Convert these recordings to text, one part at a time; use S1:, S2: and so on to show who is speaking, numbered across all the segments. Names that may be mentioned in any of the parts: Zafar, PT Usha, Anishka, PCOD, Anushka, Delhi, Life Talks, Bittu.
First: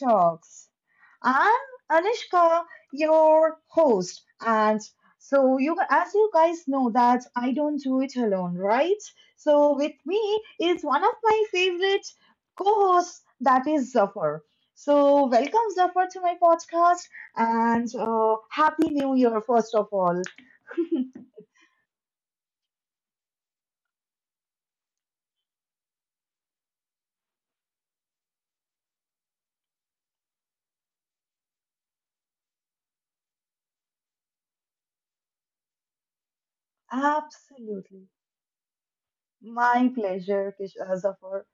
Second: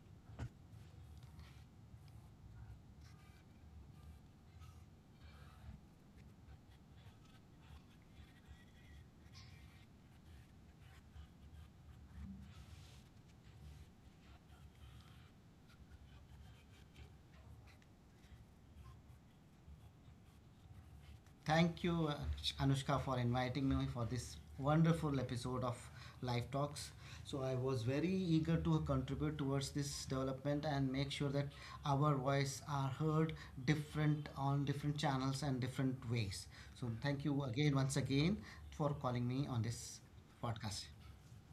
S1: Talks. I'm Anishka, your host, and so you as you guys know that I don't do it alone, right? So with me is one of my favorite co-hosts, that is Zafar. So welcome, Zafar, to my podcast, and happy New Year first of all.
S2: Thank you, Anushka, for inviting me for this wonderful episode of Life Talks. So, I was very eager to contribute towards this development and make sure that our voice are heard different on different channels and different ways. So, thank you again, once
S1: Absolutely.
S2: again, for calling me on
S1: My
S2: this
S1: pleasure,
S2: podcast.
S1: Zafar.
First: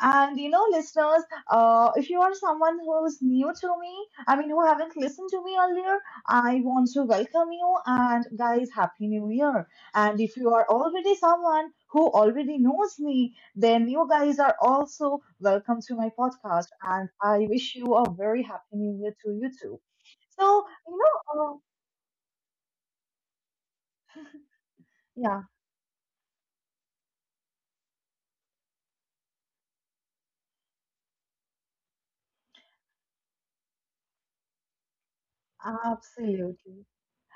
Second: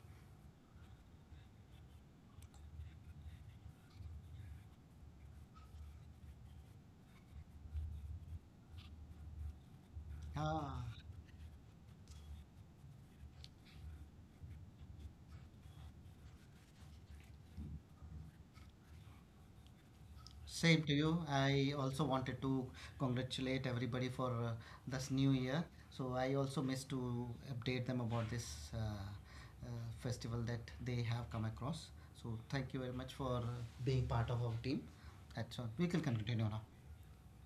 S1: And you know, listeners, if you are someone who's new to me, I mean, who haven't listened to me earlier, I want to welcome you. And guys, Happy New Year! And if you are
S2: Ah.
S1: already someone who already knows me, then you guys are also welcome to my podcast. And I wish you a very Happy New Year to you too. So,
S2: Same to you.
S1: know, uh,
S2: I also wanted to congratulate everybody for this new
S1: yeah,
S2: year. So I also missed to update them about this festival that they have come across. So thank you very much for being part of our team. That's all. We can continue now.
S1: absolutely.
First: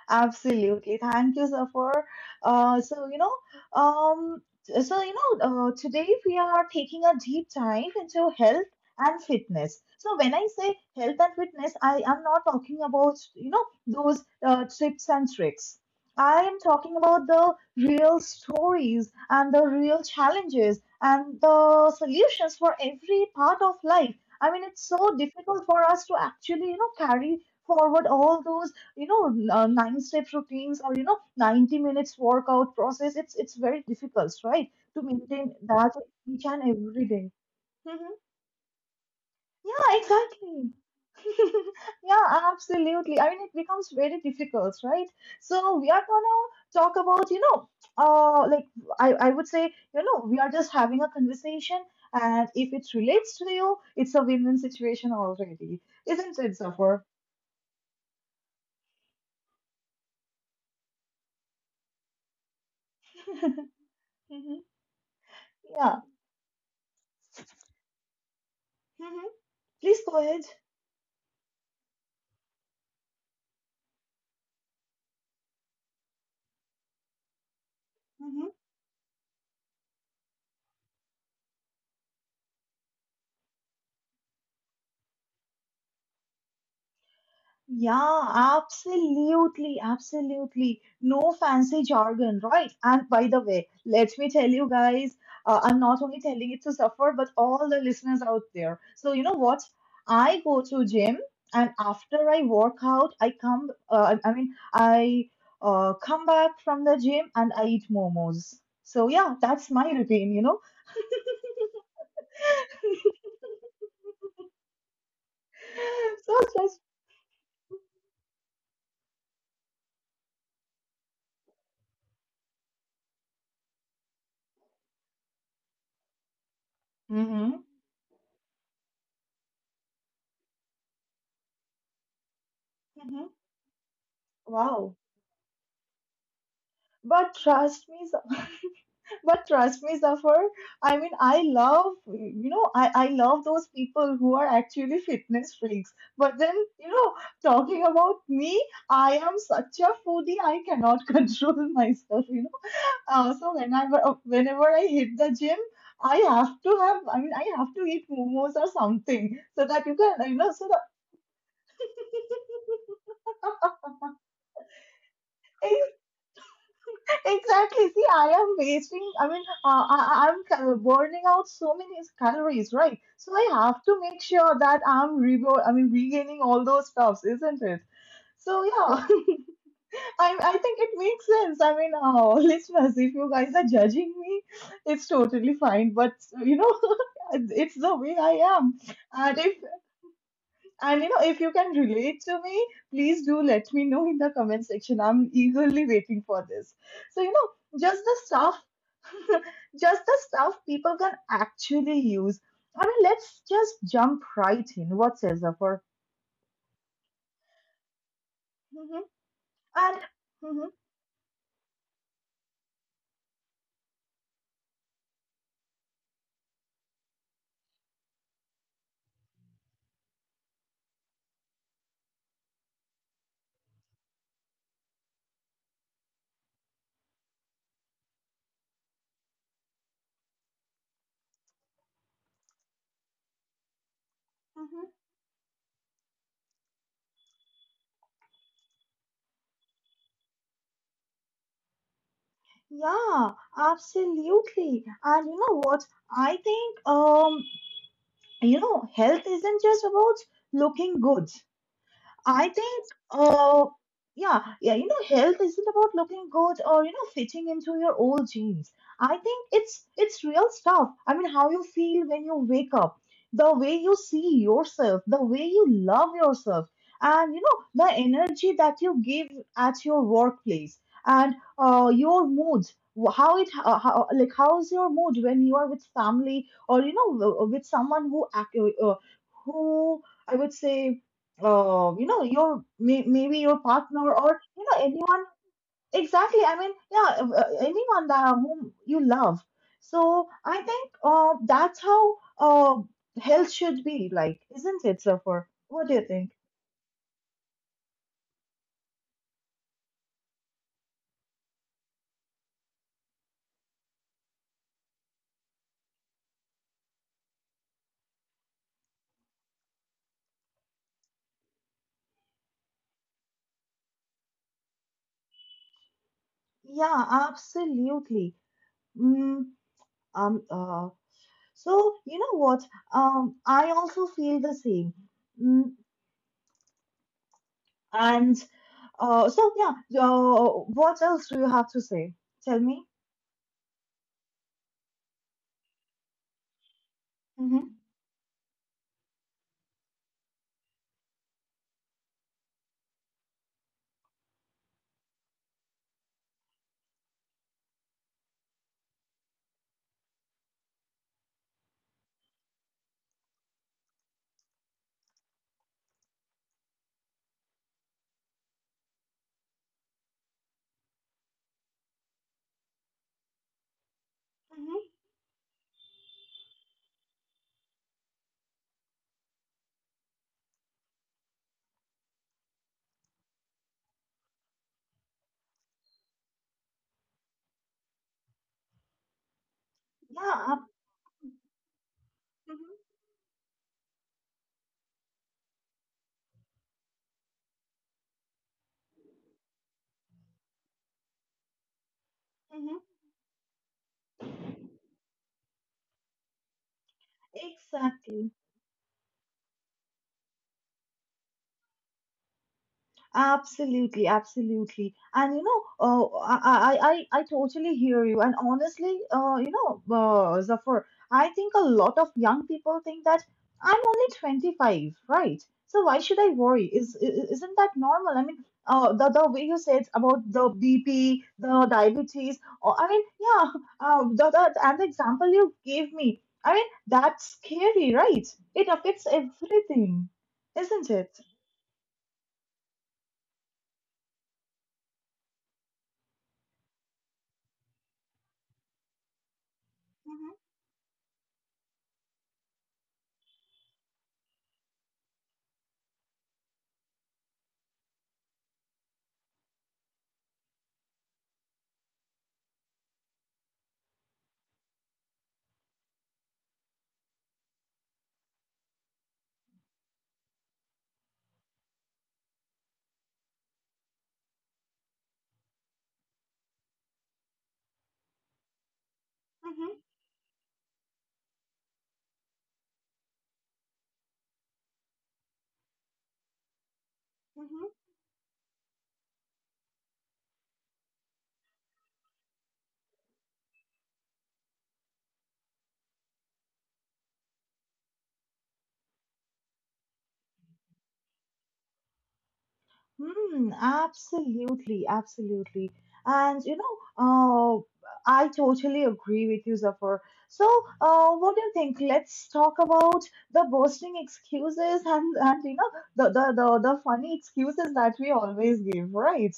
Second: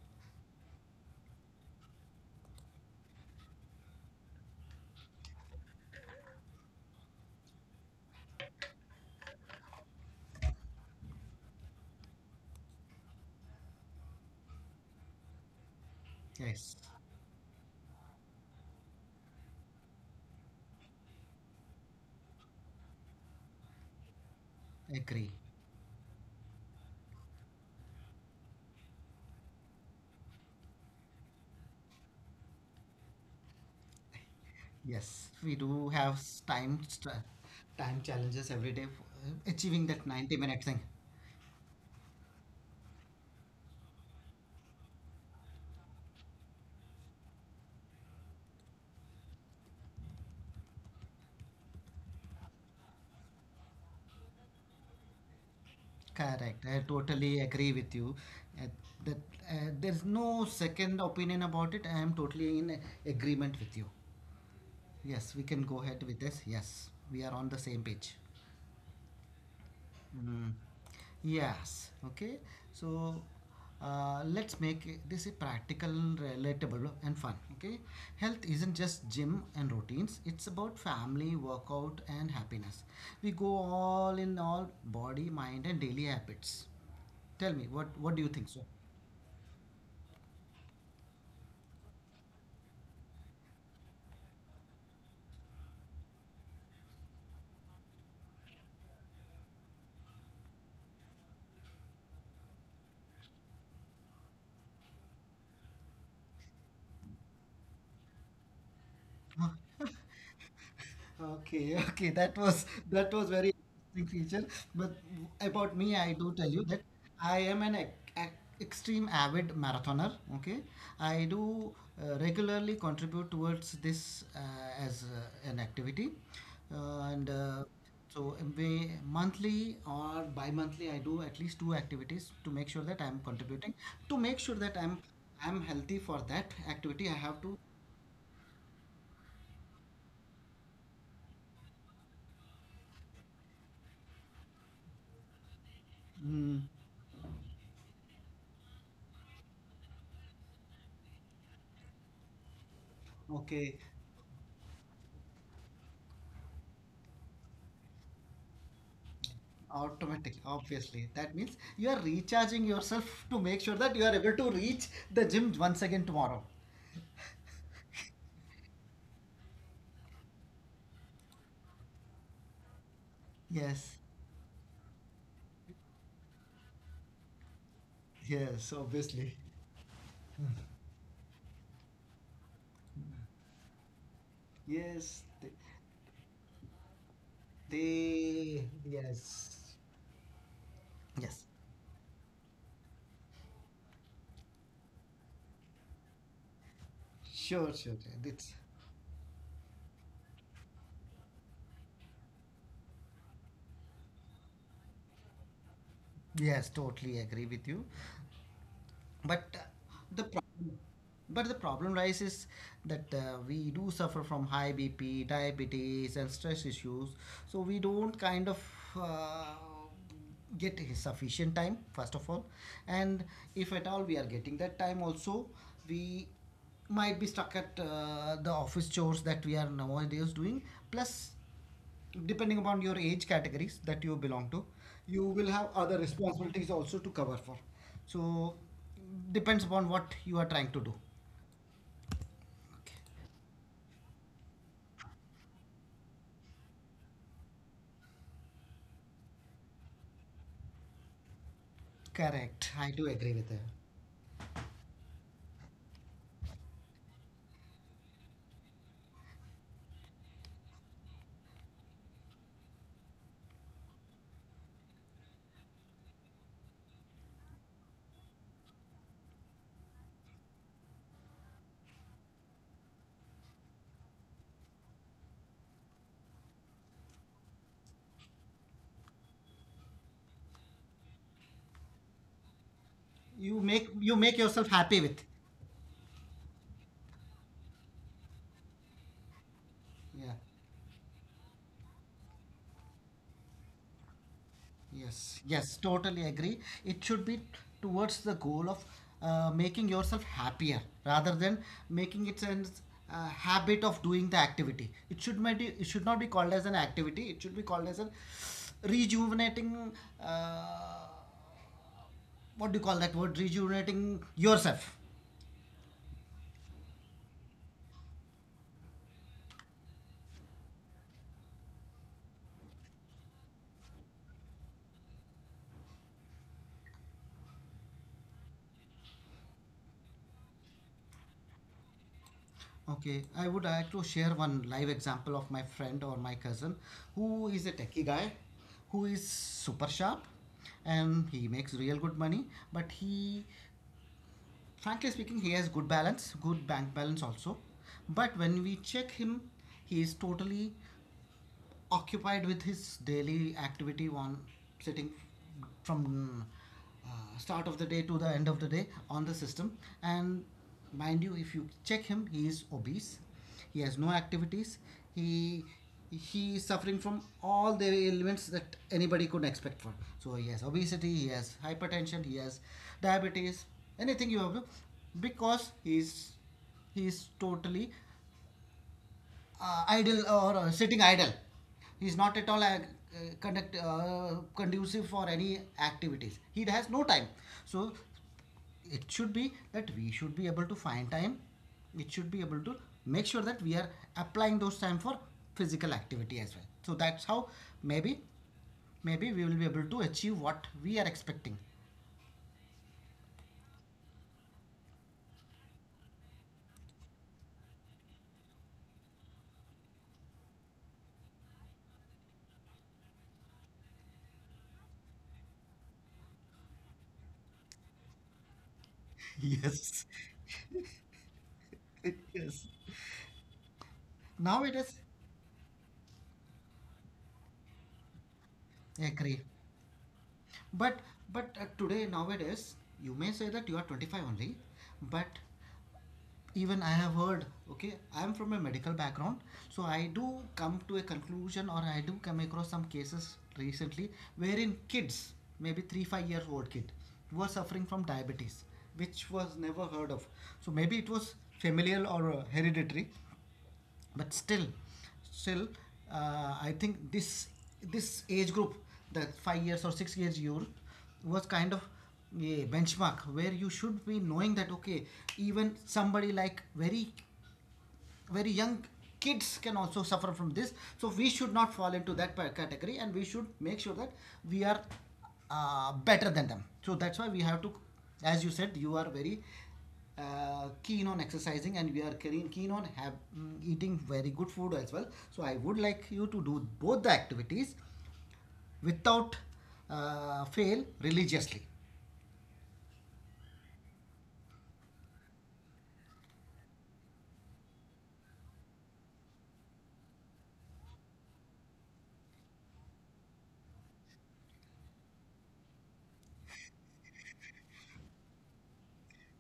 S1: Absolutely. Thank you, Zafar. Uh, so, you know, um, so, today we are taking a deep dive into health and fitness. So, when I say health and fitness, I am not talking about, those tips and tricks. I am
S2: Yes,
S1: talking about the real stories and the real challenges and the solutions for every part of life. I mean, it's so
S2: agree.
S1: difficult for us to actually, carry forward all those you know nine step routines or 90 minutes workout process. It's very difficult, right, to
S2: Yes,
S1: maintain
S2: we do
S1: that
S2: have
S1: each and every day.
S2: time
S1: Mhm.
S2: challenges every day for achieving
S1: Yeah,
S2: that 90-minute
S1: exactly.
S2: thing.
S1: Yeah, absolutely. I mean, it becomes very difficult, right? So we are gonna talk about, like I would say, we are just having a conversation, and if it relates to you, it's a win-win situation already, isn't it,
S2: Correct. I
S1: Zafar?
S2: totally agree with you. Uh, that there's no second opinion about it. I am totally in agreement
S1: Mhm.
S2: with you. Yes, we can go
S1: Yeah.
S2: ahead with this. Yes, we are on the same page.
S1: Mhm. Please go ahead.
S2: Mm. Yes. Okay. So let's make this a practical, relatable, and fun. Okay. Health
S1: Mhm.
S2: isn't just gym and routines. It's about family, workout, and happiness. We go all in all body, mind, and daily habits. Tell me, what
S1: Yeah,
S2: do you think, so?
S1: absolutely, absolutely. No fancy jargon, right? And by the way, let me tell you guys, I'm not only telling it to suffer, but all the listeners out there. So you know what? I go to gym, and after I work out, I come. I mean, I, come back from the gym and I eat momos. So yeah, that's my routine.
S2: Okay, okay, that was that was very interesting feature. But about me, I do
S1: So
S2: tell you
S1: just.
S2: that I am an extreme avid marathoner. Okay, I do regularly contribute towards this as an activity, and
S1: Hmm.
S2: so we monthly or bi-monthly, I do at least two activities to make sure that I am
S1: Hmm.
S2: contributing. To make sure that
S1: Wow.
S2: I'm healthy for that activity, I
S1: But
S2: have to.
S1: trust me, but trust me, Zafar. I mean, I love, you know, I love those people who are actually fitness freaks. But then,
S2: Mm,
S1: you know, talking about me, I am such a foodie. I cannot control myself. So
S2: okay.
S1: whenever I hit the gym, I have to have, I mean, I have to eat momos or something so that you can, you
S2: Automatically,
S1: know, so that
S2: obviously that means you are recharging yourself to make sure that you are able to reach the gym once again tomorrow.
S1: exactly. See, I am wasting, I mean, I'm burning out so many calories, right? So I have to
S2: Yes,
S1: make sure that I'm I mean, regaining all those stuffs, isn't it? So
S2: yes,
S1: yeah,
S2: obviously.
S1: I think it makes sense. I mean, listeners, if you guys are judging me, it's
S2: Yes, they,
S1: totally fine. But you know, it's the way I
S2: they.
S1: am. And if
S2: Yes,
S1: and if you
S2: yes.
S1: can relate to me, please do let me know in the comment section. I'm eagerly waiting for this. So,
S2: Sure,
S1: just
S2: sure.
S1: the stuff,
S2: It's
S1: just the stuff people can actually use. I mean, let's just jump right in. What says Zafar?
S2: yes, totally agree with you,
S1: Hmm.
S2: but
S1: And.
S2: the
S1: Hmm.
S2: problem but the problem arises that we do suffer from high BP, diabetes, and stress issues. So we don't kind of uh, get sufficient time, first of all. And if at all we are getting that time, also, we might be stuck at the office chores that we are nowadays doing. Plus, depending upon your age categories that you belong to,
S1: Hmm.
S2: you will have other responsibilities also to cover for. So depends upon what you are trying to do.
S1: Yeah, absolutely. And you know what? I think health isn't just about looking good. I
S2: Correct.
S1: think,
S2: I do agree with that.
S1: uh, yeah, yeah, health isn't about looking good or fitting into your old jeans. I think it's real stuff. I mean, how you feel when you wake up, the way you see yourself, the way you love yourself, and the energy that you give at your workplace, and your mood. How it how like how's your mood when you are with family or with someone who I would say, your maybe
S2: You
S1: your
S2: make you
S1: partner
S2: make
S1: or
S2: yourself happy with.
S1: anyone. Exactly. I mean, yeah, anyone that whom you love.
S2: Yeah.
S1: So I think, that's how, health should be, like, isn't it,
S2: Yes.
S1: suffer?
S2: Yes.
S1: What do you
S2: Totally
S1: think?
S2: agree. It should be towards the goal of making yourself happier rather than making it an habit of doing the activity. It should might be, it should not be called as an activity. It should be called as a rejuvenating. Uh, what do you call that word? Rejuvenating yourself.
S1: Yeah, absolutely. mm, um uh, so you know what? I also feel the same. mm, and, so yeah, uh, what else do you have to say? Tell me.
S2: Okay, I would like to share one live example of my friend or my cousin who is a
S1: Hmm.
S2: techie guy, who is super sharp and he makes real good money, but he, frankly speaking, he has good balance, good bank balance also. But when we check him, he is totally occupied with his daily activity on sitting from start of the day to the end of the day on the system, and mind you, if you check him, he is obese, he has no activities,
S1: Hmm.
S2: he he is suffering from all the ailments that anybody could expect from. So he has obesity, he has hypertension, he has diabetes, anything you have to, because he is totally idle or
S1: Yeah.
S2: sitting idle. He is not at all
S1: Mhm.
S2: uh, conducive for any activities. He has no time. So it should be that we should be able to find time. It should be able to
S1: Mhm.
S2: make sure that we are applying those time for physical activity as well. So that's how maybe,
S1: Exactly.
S2: maybe we will be able to achieve what we are expecting.
S1: Absolutely, absolutely. And you know, uh, I, I totally hear you. And honestly, Zafar, I think a lot of young people think that I'm only 25, right? So why should I worry? Is isn't that normal? I mean, the way you said
S2: Yes.
S1: about the BP, the diabetes,
S2: Yes.
S1: or I mean, yeah,
S2: Now it
S1: and the
S2: is
S1: example you gave me, I mean, that's scary, right? It affects
S2: agree.
S1: everything, isn't
S2: But
S1: it?
S2: but uh, today nowadays you may say that you are 25 only, but even I have heard, okay, I am from a medical background, so I do
S1: Hmm.
S2: come to a conclusion or I do come across some cases recently wherein kids, maybe 3 5 years old kid, were suffering from diabetes, which was never heard of. So maybe it was familial or hereditary, but still I think this age group, the 5 years or 6 years youth, was kind of a benchmark where you should be knowing that okay, even somebody like very young kids can
S1: Hmm.
S2: also suffer from this. So we should not fall into that category, and we should make sure that we are better than them. So that's why we have
S1: Hmm.
S2: to, as you said, you are very keen on exercising, and we are keen on have, mm, eating very good food as well. So I would like you to do both the activities without fail religiously.
S1: Hmm, absolutely, absolutely. And you know, I totally agree with you, Zafar. So, what do you think? Let's talk about the boasting excuses and and the funny excuses that we always give, right?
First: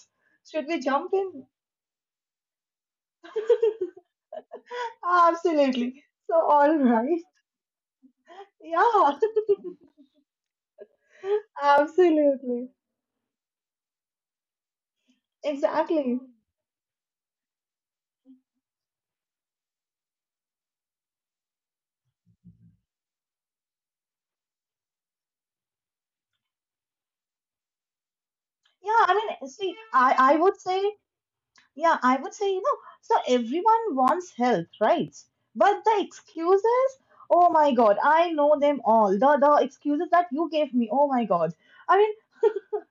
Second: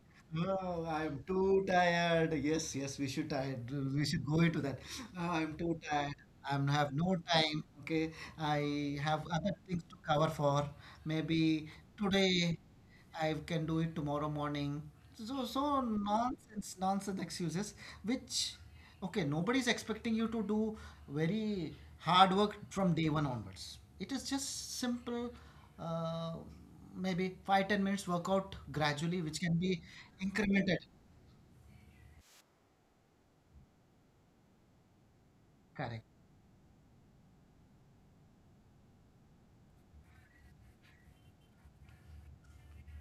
S1: Should we
S2: Oh,
S1: jump
S2: I'm
S1: in?
S2: too tired. Yes, yes, we should tired. We should go into that. Oh, I'm too
S1: Absolutely.
S2: tired.
S1: So,
S2: I am
S1: all
S2: have no
S1: right.
S2: time. Okay, I have
S1: Yeah.
S2: other things to cover for. Maybe today
S1: Absolutely.
S2: I can do it tomorrow morning. So, so
S1: Exactly.
S2: nonsense excuses, which okay, nobody is expecting you to do very hard work from day one onwards. It is just simple, uh, maybe 5 10 minutes workout
S1: Yeah,
S2: gradually,
S1: I
S2: which can
S1: mean,
S2: be
S1: see, I would
S2: incremented.
S1: say. Yeah, I would say, so everyone wants help, right? But
S2: Correct.
S1: the excuses, oh my God, I know them all. The excuses that you gave me, oh my God. I mean,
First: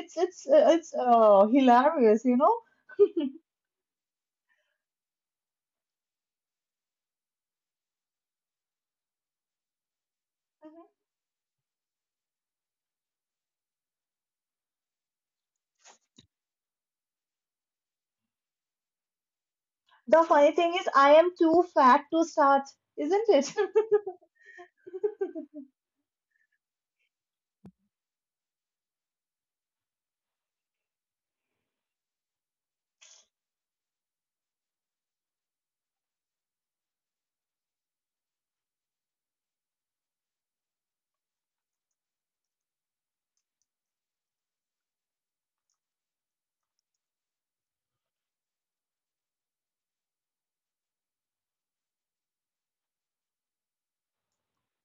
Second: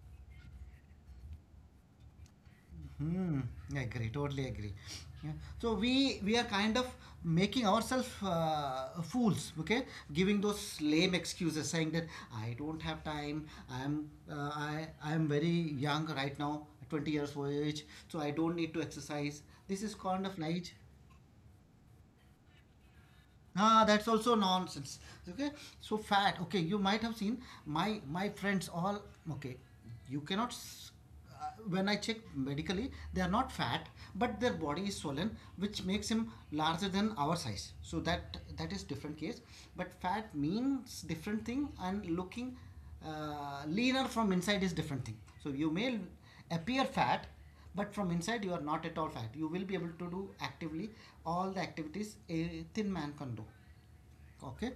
S1: it's hilarious.
S2: Hmm. I agree. Totally agree. Yeah. So we are kind of making ourselves fools. Okay, giving those lame excuses, saying that I don't have time. I am very young right now, 20 years of age, so I don't need to exercise. This is
S1: The
S2: kind of
S1: funny thing
S2: like,
S1: is, I am too fat to start, isn't it?
S2: ah, that's also nonsense. Okay, so fat. Okay, you might have seen my friends all. Okay, you cannot. Uh, when I check medically, they are not fat, but their body is swollen, which makes him larger than our size. So that is different case. But fat means different thing, and looking leaner from inside is different thing. So you may appear fat, but from inside you are not at all fat. You will be able to do actively all the activities a thin man can do. Okay,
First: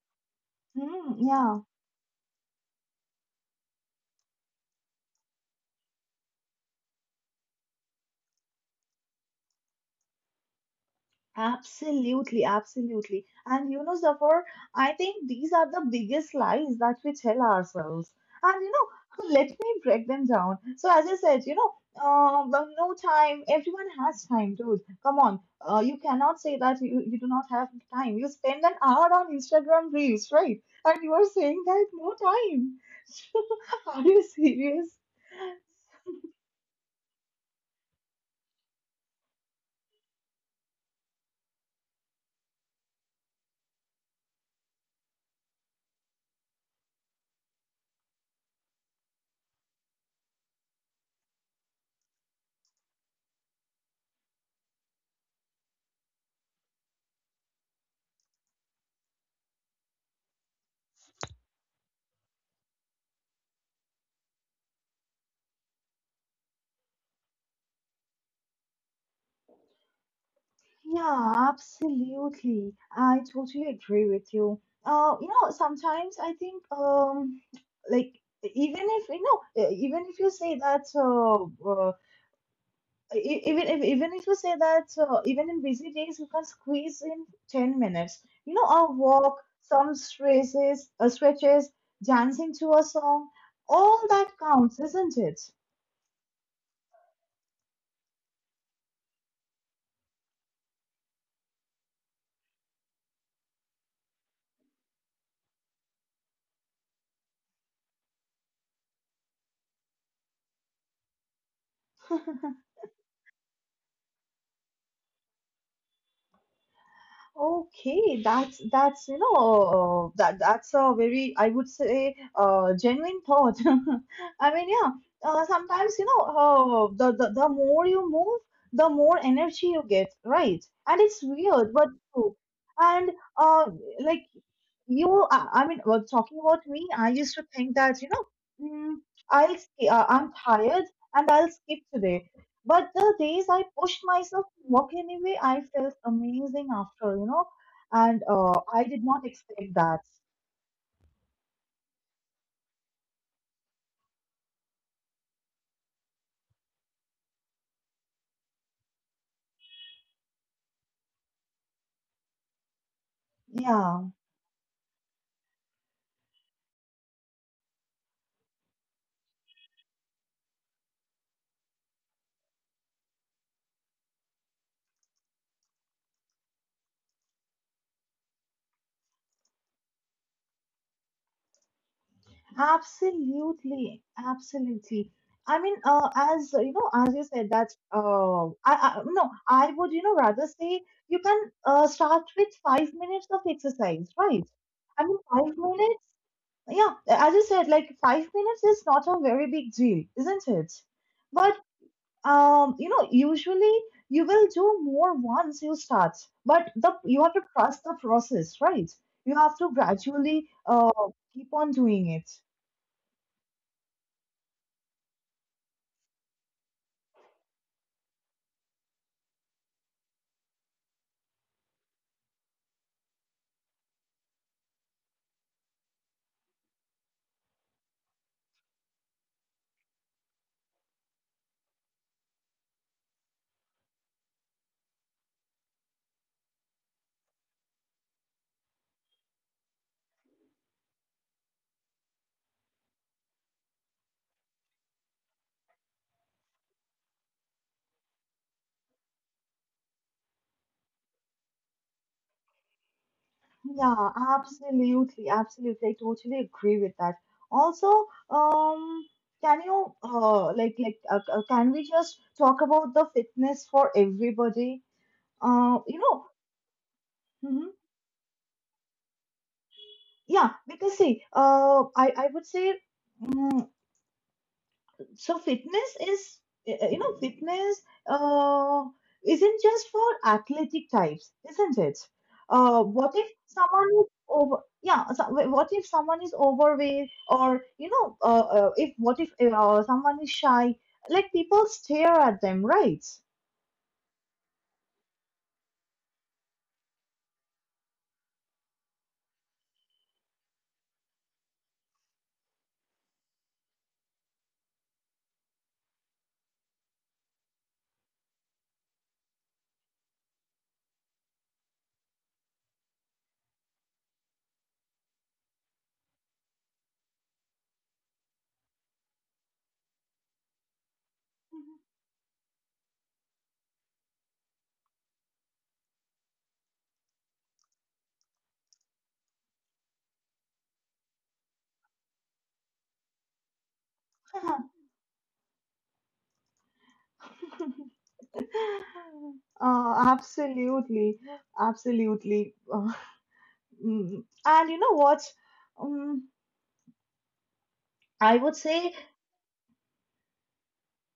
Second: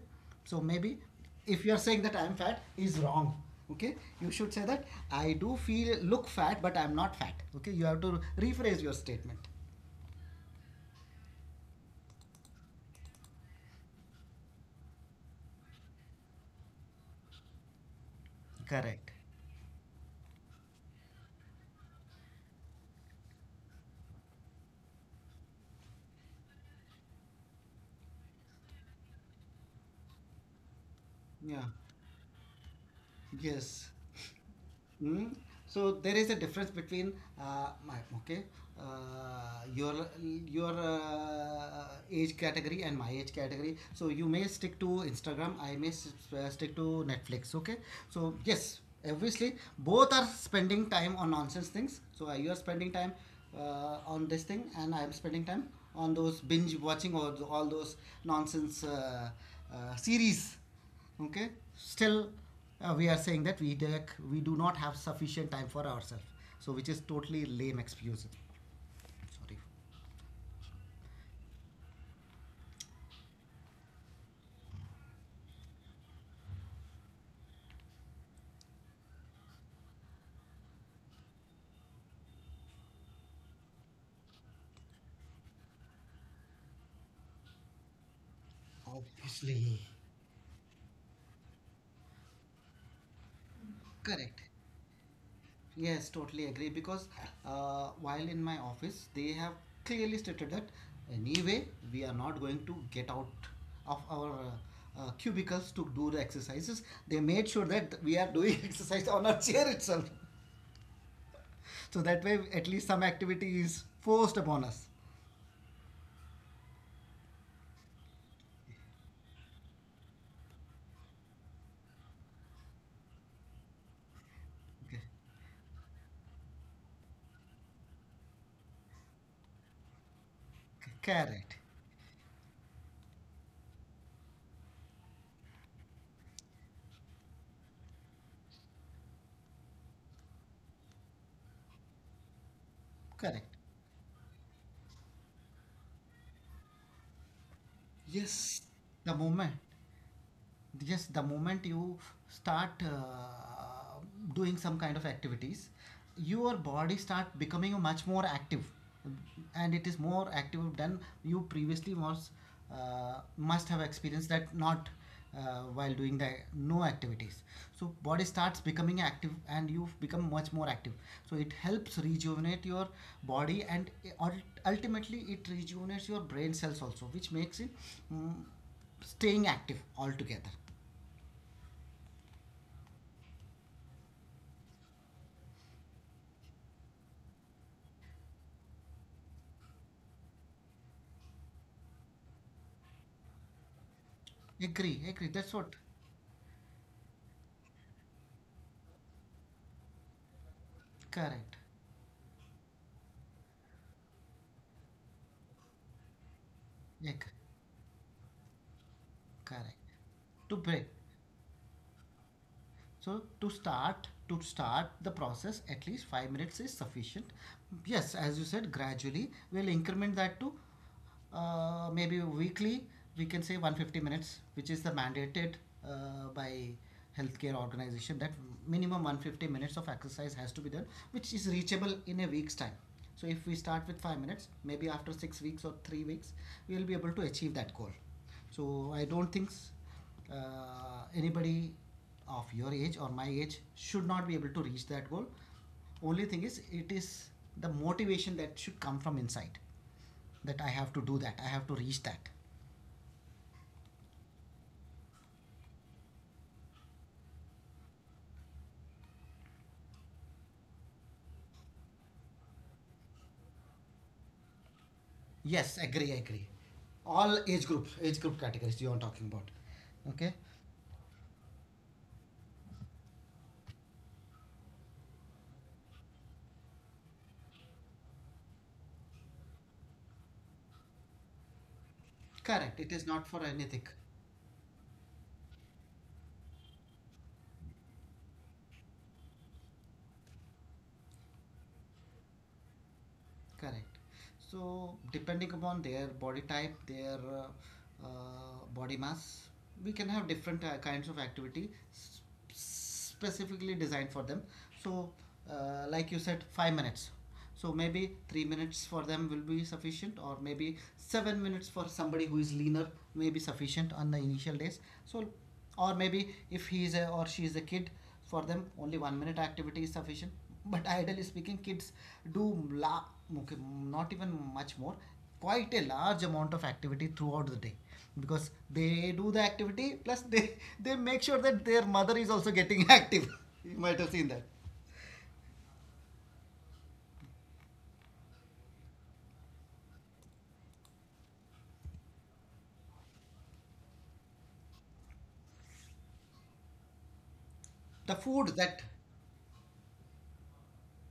S2: so maybe
S1: Mm, yeah.
S2: if you are saying that I am fat is wrong. Okay, you should say that I do feel look fat, but I am not fat. Okay, you have to rephrase your statement.
S1: Absolutely, absolutely. And you know, Zafar, I think these are the biggest lies that we tell ourselves. And you
S2: Correct.
S1: know, let me break them down. So, as I said, but no time. Everyone has time, dude. Come on. You cannot say that you do not have time. You spend an hour on Instagram Reels, right? And you are saying
S2: Yeah,
S1: that no time.
S2: yes.
S1: Are you serious?
S2: Hmm? So there is a difference between my okay uh, your your age category and my age category. So you may stick to Instagram. I may stick to Netflix. Okay. So yes, obviously both are spending time on nonsense things. So you are spending time on this thing, and I am spending time on those binge watching or all those nonsense series. Okay, still we are saying that we do not have sufficient time for ourselves. So which is totally lame excuse, sorry.
S1: Yeah, absolutely. I totally agree with you. Sometimes I think, like even if you even if you say that, even if you say that, even in busy days you can squeeze in 10 minutes. You know, a walk,
S2: Obviously.
S1: some stretches, dancing to a song, all that
S2: Correct.
S1: counts, isn't it?
S2: Yes, totally agree. Because while in my office, they have clearly stated that anyway, we are not going to get out of our cubicles to do the exercises. They made sure that we are doing exercise on our chair itself. So that way, at least some activity is forced upon us.
S1: Okay, that's you know that that's a very, I would say, genuine thought. I mean, yeah.
S2: Okay.
S1: Sometimes the more you move, the more energy you get, right? And it's weird, but
S2: Correct.
S1: true. And uh, like you, I mean, well, talking about me, I used to think that mm, I'm tired and I'll skip today. But the days I pushed
S2: Correct.
S1: myself to walk anyway, I felt amazing after, and I did
S2: Yes,
S1: not
S2: the
S1: expect
S2: movement.
S1: that.
S2: Just the moment you start doing some kind of activities, your body start becoming much more active, and it is more active than you previously was must
S1: Yeah,
S2: have experienced that not while doing the no activities. So body starts becoming active and you become much more active. So it helps rejuvenate your body, and ultimately it rejuvenates your brain cells also, which makes it, mm, staying active altogether.
S1: absolutely, absolutely. I mean, as you know, as you said that, I no, I would rather say you can start with 5 minutes of exercise, right? I mean,
S2: Agree, agree.
S1: five
S2: That's what.
S1: minutes. Yeah, as you said, like 5 minutes is not a very big deal, isn't it? But
S2: Correct.
S1: usually you will do more once you start, but the you
S2: Yeah,
S1: have to trust the process, right? You have to
S2: correct.
S1: gradually
S2: To break.
S1: keep on doing it.
S2: So to start the process at least 5 minutes is sufficient. Yes, as you said, gradually we'll increment that to maybe weekly we can say 150 minutes, which is the mandated by healthcare organization that minimum 150 minutes of exercise has to be done, which is reachable in a week's time. So if we start with 5 minutes, maybe after 6 weeks or 3 weeks we will be able to achieve that goal. So I don't think anybody of your age or my age should not be able to reach that goal. Only thing is it is the motivation that should come from inside, that I have to do that, I have to reach that.
S1: Yeah, absolutely, absolutely. I totally agree with that. Also, um, can you like can we just talk about the fitness for everybody? Uh,
S2: Yes,
S1: you
S2: agree,
S1: know,
S2: agree. All
S1: mhm.
S2: age group categories you are talking about. Okay,
S1: Yeah, because see, I would say. mm, so fitness is you know fitness uh, isn't just for athletic types, isn't it?
S2: correct, it
S1: What
S2: is
S1: if
S2: not for
S1: someone
S2: anything.
S1: is over. Yeah, so, what if someone is overweight or if what if, someone is shy, like people stare at them, right?
S2: Correct. So, depending upon their body type, their body mass, we can have different kinds of specifically designed for them. So, like you said, 5 minutes. So maybe 3 minutes for them will be sufficient, or maybe 7 minutes for somebody who is leaner may be sufficient on the initial days. So, or maybe if he is a, or she is a kid, for them only 1 minute activity is sufficient, but ideally speaking, kids do la- okay, not even much more, quite a large amount of activity throughout the day, because they do the activity plus they make sure that their mother is also getting active you might have seen that.
S1: Absolutely, absolutely. Mm. And you know what? um,
S2: The
S1: I
S2: food
S1: would
S2: that
S1: say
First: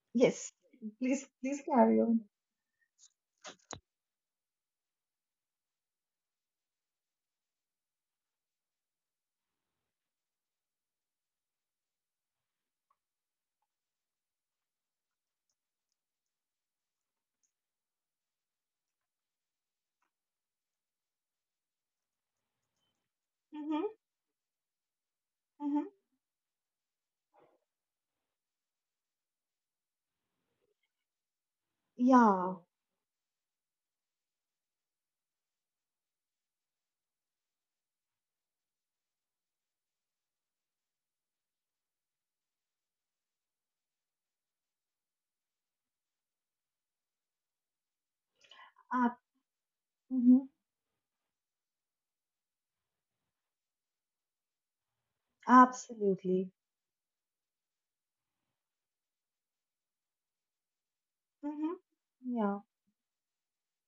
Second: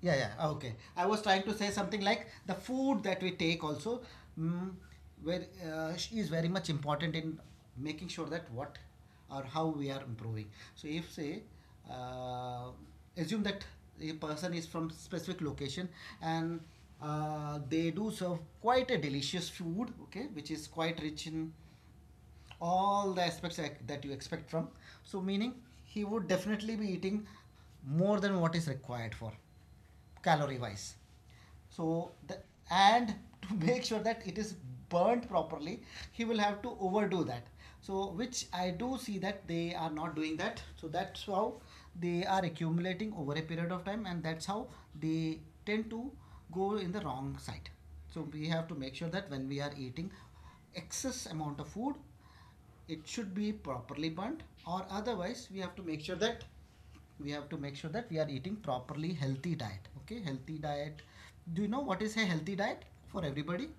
S2: Yeah, yeah, ah,
S1: yes.
S2: okay. I was
S1: Please,
S2: trying to
S1: please
S2: say
S1: carry
S2: something
S1: on.
S2: like the food that we take also, mm, where is very much important in making sure that what or how we are improving. So if say, uh, assume that a person is from specific location, and they do serve quite a delicious food, okay, which is quite rich in all the aspects
S1: Mm-hmm.
S2: that you expect from. So, meaning
S1: Mm-hmm.
S2: he would definitely be eating more than what is required for calorie wise. So,
S1: Yeah.
S2: and to make sure that it is burnt properly, he will have to overdo that. So, which I do see that they are not doing that. So, that's how they are accumulating over a period of time, and that's how they tend to go in the wrong side. So, we have to make
S1: Uh,
S2: sure that when we are eating
S1: mm-hmm.
S2: excess amount of food, it should be properly burnt, or otherwise we have to make sure that
S1: Absolutely.
S2: we have to make sure that we are eating properly healthy diet, okay, healthy diet. Do you
S1: Mm-hmm.
S2: know what is a
S1: Yeah.
S2: healthy diet for everybody?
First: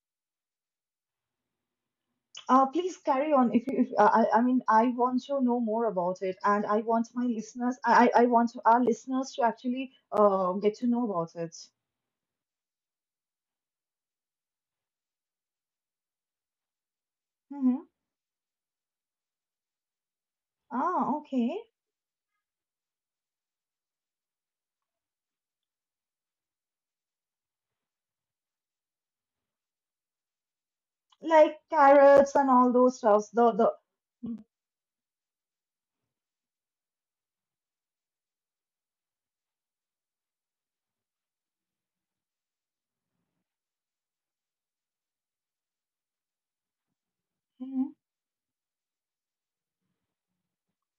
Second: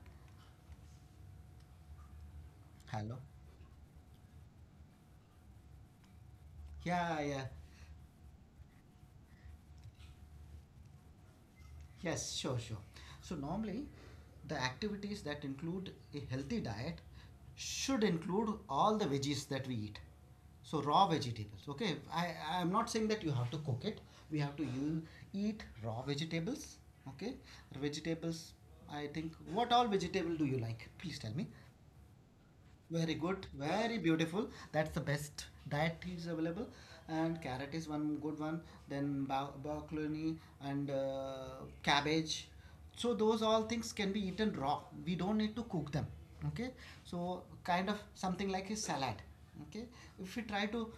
S1: Please
S2: Hello.
S1: carry on. If you, if I mean, I want to know more about it, and I want
S2: Yeah,
S1: my
S2: yeah.
S1: listeners, I want our listeners to actually get to know about it.
S2: Yes, sure, sure. So normally, the activities that include a healthy diet
S1: Mm-hmm.
S2: should include all the veggies that we eat. So
S1: Ah,
S2: raw
S1: okay.
S2: vegetables. Okay, I am not saying that you have to cook it. We have to eat raw vegetables. Okay, vegetables. I think what all vegetable do you like? Please tell me.
S1: Like carrots and all those
S2: Very
S1: stuffs. The
S2: good,
S1: the.
S2: very beautiful. That's the best diet is available. And carrot is one good one. Then broccoli and cabbage. So those all things can be eaten raw. We don't need to cook them. Okay. So kind
S1: Mm-hmm.
S2: of something like a salad. Okay. If we try to,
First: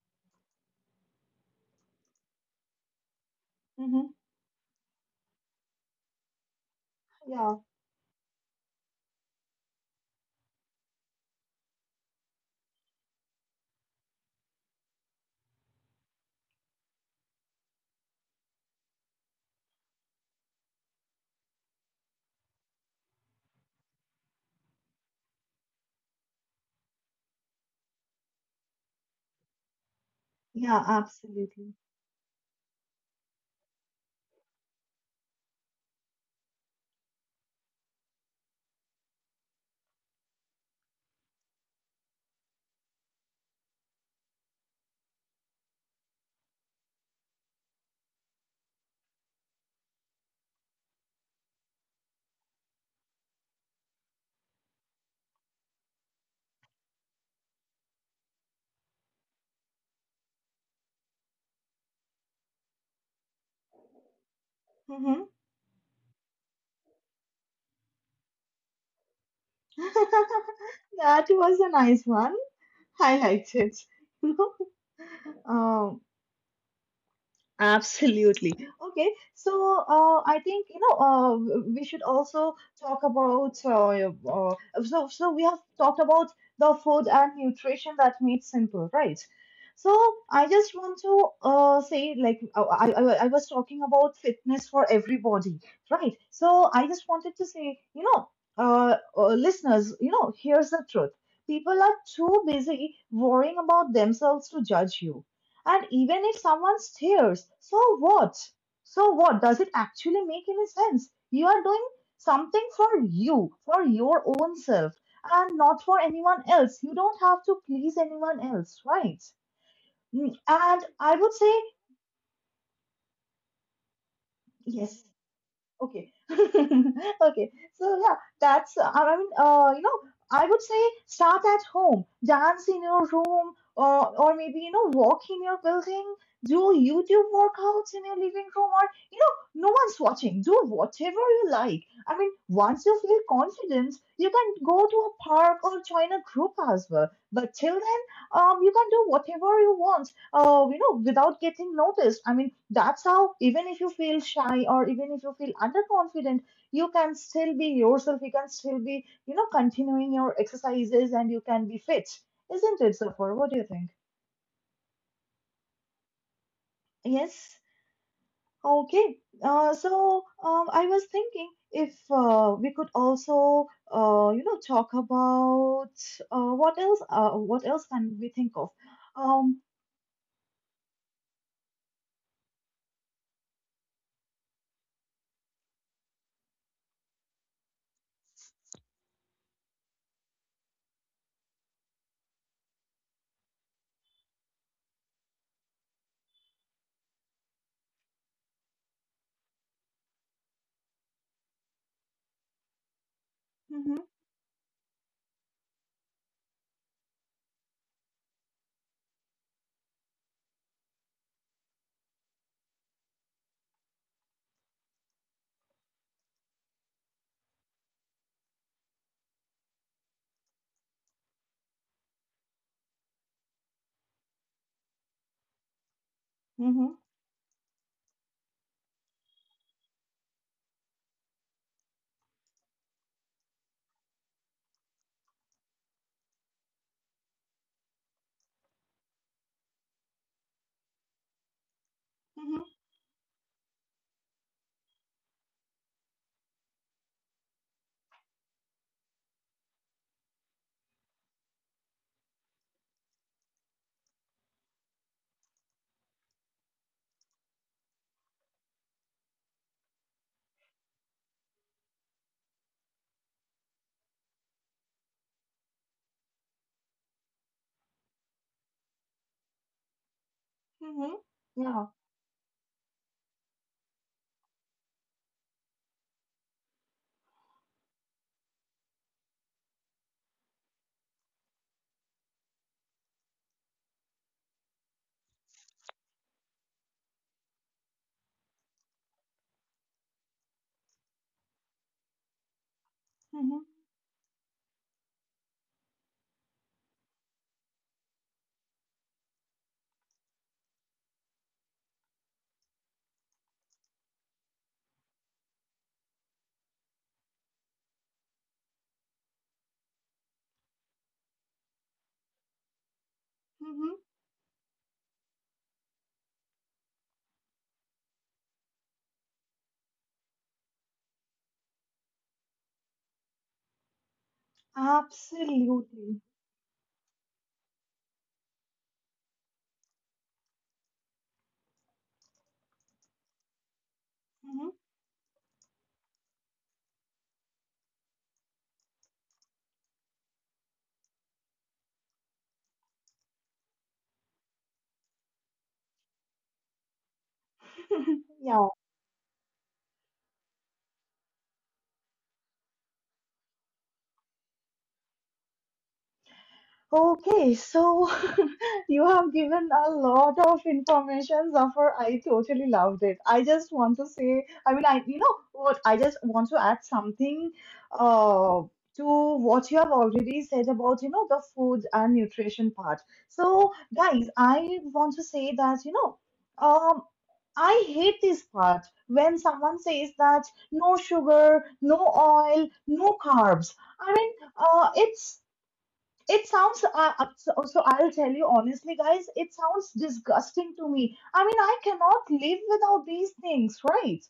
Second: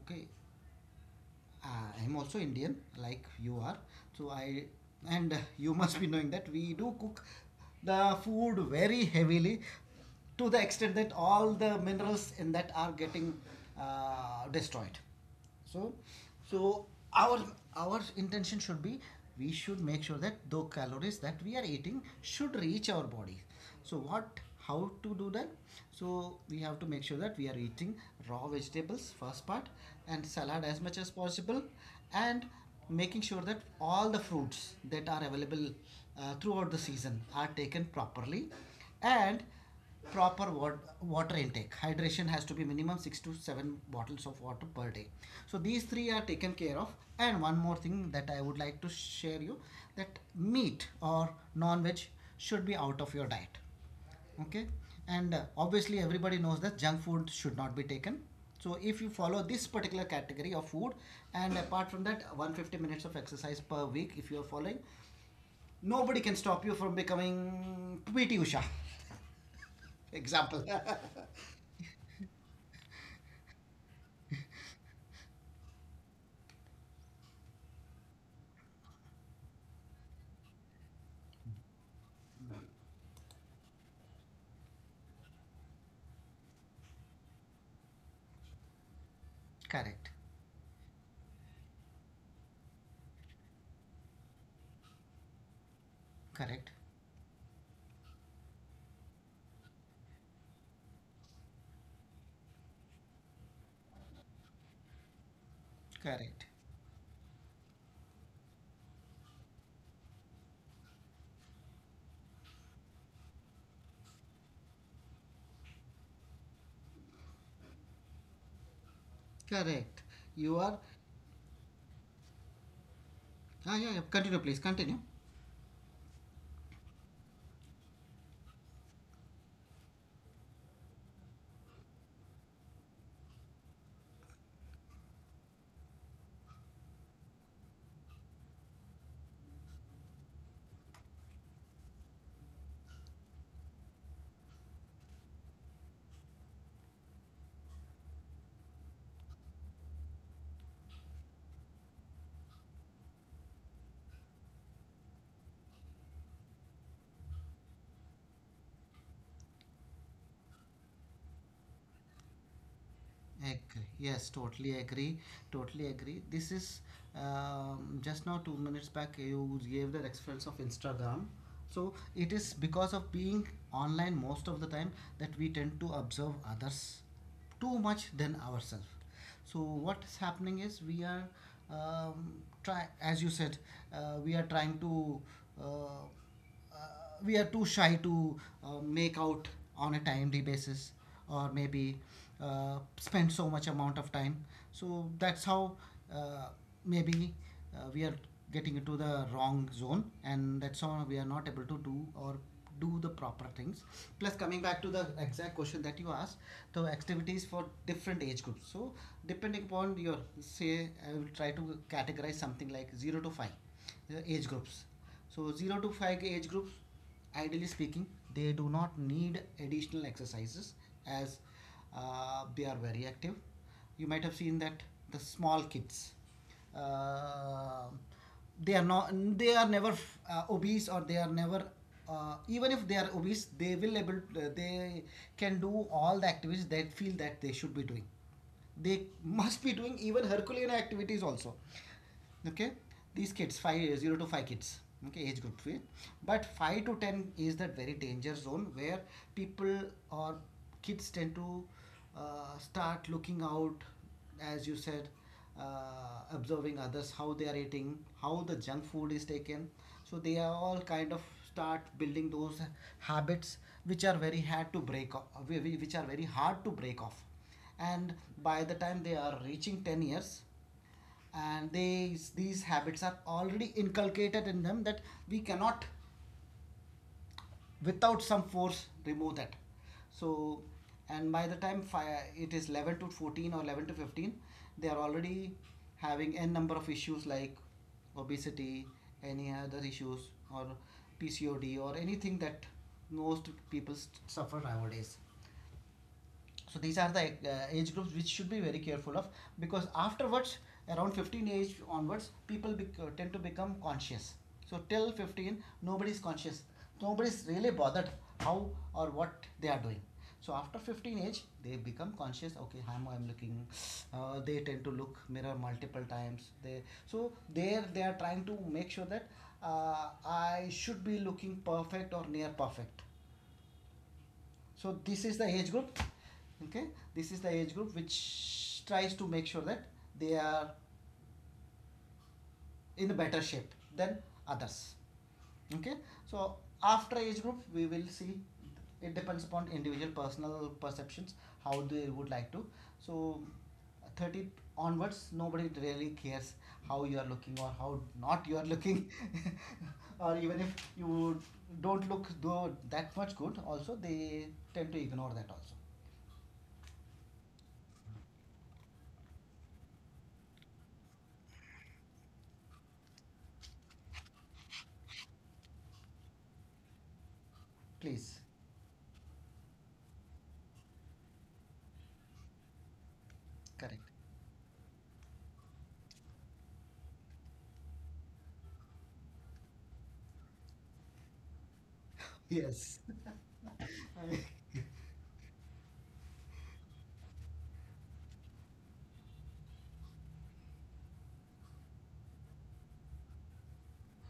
S2: okay, uh, I'm also Indian, like you are.
S1: Mm-hmm.
S2: So I and you must be knowing that we do cook
S1: Yeah.
S2: the food very heavily, to the extent that all the minerals in that are getting destroyed. So, so, our our intention should be we should make sure that the calories that we are eating should reach our body. So what how to do that? So we have to make sure that we are eating raw vegetables, first part, and salad as
S1: Yeah.
S2: much as possible,
S1: Absolutely.
S2: and making sure that all the fruits that are available throughout the season are taken properly, and proper water intake, hydration, has to be minimum 6 to 7 bottles of water per day. So these three are taken care of, and one more thing that I would like to share you, that meat or non-veg should be out of your diet, okay, and obviously everybody knows that junk food should not be taken. So if you follow this particular category of food, and apart from that, 150 minutes of exercise per week, if you are following,
S1: Mm-hmm.
S2: nobody can stop you from becoming PT Usha example.
S1: That was a nice one. I liked it. Um. Okay, so I think we should also talk about so so we have talked about the food and nutrition that meets simple, right? So
S2: Correct.
S1: I just want to say, like, I was talking about fitness for everybody, right?
S2: Correct.
S1: So I just wanted to say, listeners, here's the truth: people are too busy worrying about themselves to judge you. And even
S2: Correct.
S1: if someone stares, so what? So what, does it actually make any sense? You are doing something for you, for your own self, and not for anyone else. You don't have to please anyone else, right?
S2: Correct. You are.
S1: And I would say
S2: Ah, yeah, yeah. Continue, please. Continue.
S1: yes. Okay. Okay. So yeah, that's I mean, you know, I would say start at home, dance in your room, or maybe walk in your building, do YouTube workouts in your living room, or you know, no one's watching. Do whatever you like. I mean, once you feel confident, you can go to a park or join a group as well. But till then, you can do whatever you want you know, without getting noticed. I mean, that's how, even if you feel shy or even if you feel underconfident, you can still be yourself. You can still be, you know, continuing your exercises and you can be fit. Isn't it, Safar? What do you
S2: Agree.
S1: think?
S2: Yes, totally agree. Totally agree. This is
S1: Yes.
S2: just now 2 minutes back,
S1: Okay.
S2: you gave the reference of
S1: I was
S2: Instagram.
S1: thinking
S2: So
S1: if
S2: it is
S1: we
S2: because
S1: could
S2: of being
S1: also,
S2: online most of the time
S1: talk
S2: that we tend to
S1: about
S2: observe others
S1: what
S2: too
S1: else
S2: much
S1: can
S2: than
S1: we think of?
S2: ourselves. So
S1: Um,
S2: what is happening is we are um, try as you said, we are trying to uh, uh, we are too shy to make out on a timely basis, or maybe spend so much amount of time. So that's how, uh, maybe we are getting into the wrong zone, and that's how we are not able to do the proper things.
S1: mm-hmm,
S2: Plus coming back to the exact question that you asked, the activities for different age groups. So depending upon your say, I will try to categorize something like 0 to 5 age groups. So 0 to 5 K age groups, ideally speaking, they do not need additional exercises, as they are very active. You might have seen that the small kids,
S1: mm-hmm,
S2: uh, they are not they are never obese, or they are never even if they are obese, they will able they can do all the activities that feel that they should be doing. They must be doing even Herculean activities also.
S1: mm-hmm,
S2: Okay, these kids, five zero to five kids, okay, age group. Eh? But 5 to 10 is that very danger zone where people or kids tend to start looking out, as you said, observing others, how they are eating, how the junk food is taken. So they are all kind of start building those habits which are very hard to break off, which are very hard to break off. And by the time they are reaching 10 years,
S1: mm-hmm,
S2: and
S1: yeah.
S2: they, these habits are already inculcated in them, that we cannot without some force remove that. So and by the time it is 11 to 14 or 11 to 15, they are already having n number of issues, like obesity, any other issues, or PCOD, or anything that most
S1: Mm-hmm.
S2: people suffer nowadays. So these are the age groups which should be very careful of, because afterwards, around 15 age onwards, people tend to become conscious. So till 15, nobody is conscious, nobody is really bothered how or what they are doing. So after 15 age, they become conscious. Okay, how am I'm looking.
S1: Mm-hmm.
S2: They tend to look mirror multiple times, they so there they are trying to make sure that uh, I should be looking perfect or near perfect. So this is the age group.
S1: Absolutely.
S2: Okay, this is the age group which tries to make sure that they are in a better shape than
S1: Mhm.
S2: others. Okay, so after age group, we will see. It depends upon individual personal perceptions, how they would like to. So 30 onwards, nobody really cares how you are looking or how not you are
S1: Yeah.
S2: looking. Or even if you don't look though that much good also, they tend to ignore that also.
S1: Okay, so you have given a lot of information, Zafar. I totally loved it. I just want to say, you know what, I just want to add something
S2: Please.
S1: uh, to what you have already said about, you know, the food and nutrition part. So,
S2: Correct.
S1: guys, I want to say that, you know, um, I hate this part when someone says that no sugar, no oil,
S2: Yes.
S1: no carbs. I mean, uh, it's it sounds, so I'll tell you honestly, guys, it sounds disgusting to me. I mean, I cannot live without these things, right?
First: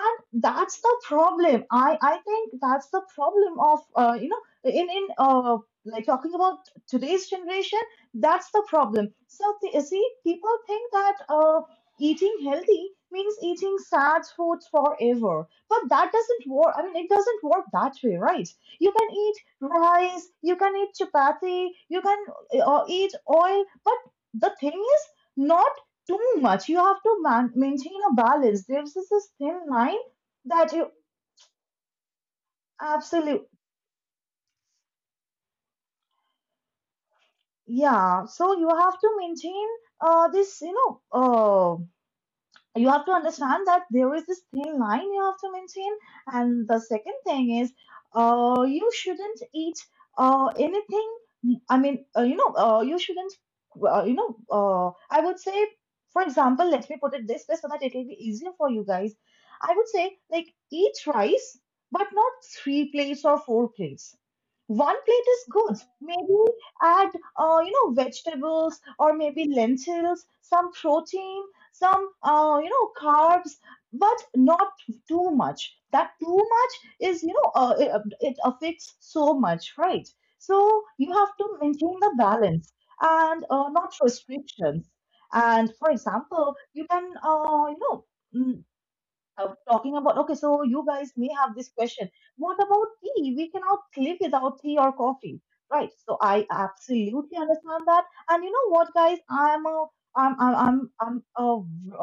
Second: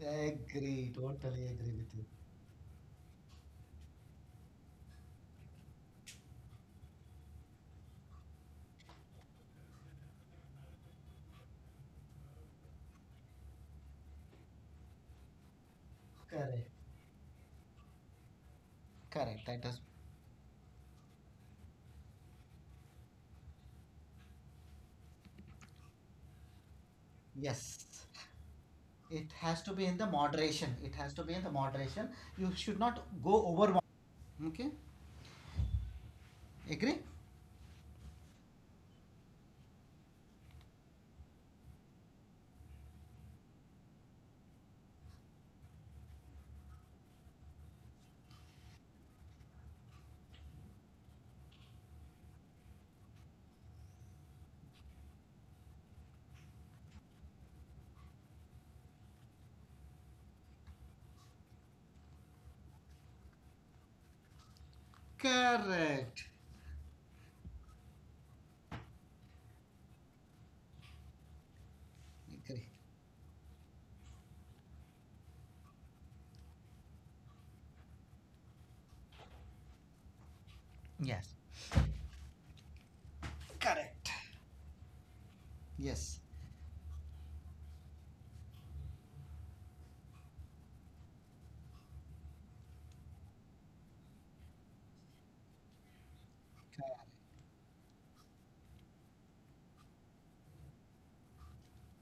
S2: I
S1: that's
S2: agree.
S1: the
S2: Totally
S1: problem.
S2: agree with
S1: I,
S2: you.
S1: I think that's the problem of, you know, in like talking about today's generation, that's the problem. So, see, people think that eating healthy means eating sad foods forever. But that doesn't
S2: Correct.
S1: work. I mean, it doesn't work that way, right? You can eat
S2: Correct. That does.
S1: rice, you can eat chapati, you can eat oil, but the thing is not too much. You have to maintain
S2: Yes.
S1: a balance. There's this
S2: It
S1: thin
S2: has to be in
S1: line
S2: the
S1: that
S2: moderation.
S1: you
S2: It has to be in the moderation. You should not
S1: absolutely
S2: go over. Okay. Agree?
S1: yeah. So you have to maintain this you know you have to understand that there is this thin line you have to maintain. And the second thing is, you shouldn't eat anything. I mean, you know, you shouldn't, you know, I would say, for example, let me put it this way so that it will be easier for you guys. I would say, like, eat rice, but not three plates or four plates, one plate is good.
S2: Correct.
S1: Maybe add vegetables or maybe lentils, some protein, some
S2: Agree.
S1: carbs, but not too much. That too much is it affects so much, right? So you
S2: Yes.
S1: have to maintain the balance and not
S2: Correct.
S1: restrictions. And for
S2: Yes.
S1: example you can mm, talking about, okay, so you guys may have this question: what about tea, we cannot live without tea or coffee, right? So I
S2: Correct.
S1: absolutely understand that. And you know what guys, I am a I'm a,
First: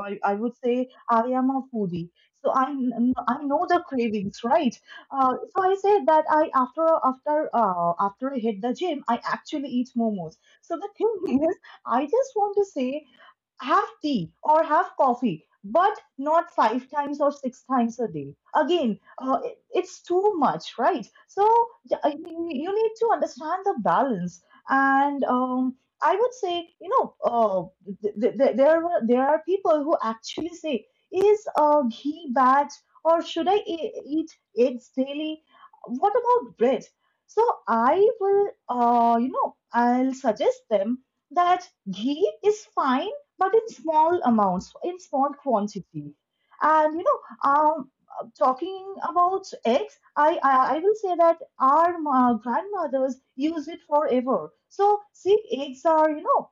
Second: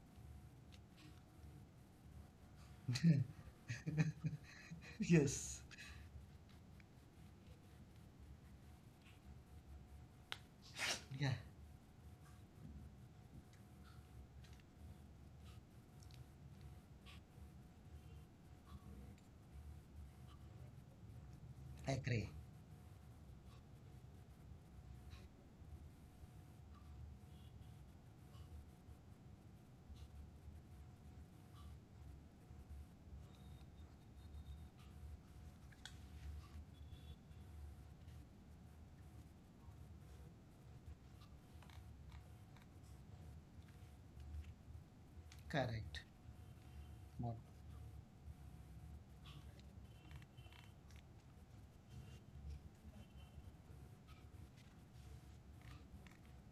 S1: I would say I am a foodie, so I know the cravings, right? So
S2: Yes.
S1: I said that I, after I hit the gym, I actually eat momos. So the
S2: Yeah.
S1: thing is I just want to say have tea or have coffee, but not five times or six times a day. Again, it's too much, right? So I
S2: Agree.
S1: mean, you need to understand the balance. And I would say, there are people who actually say, is ghee bad, or should I eat eggs daily? What about bread? So I will, I'll suggest them that ghee is fine, but in small amounts, in small
S2: Correct.
S1: quantity. And you
S2: Mo-
S1: know, talking about eggs, I will say that our grandmothers use it forever. So see, eggs are, you know,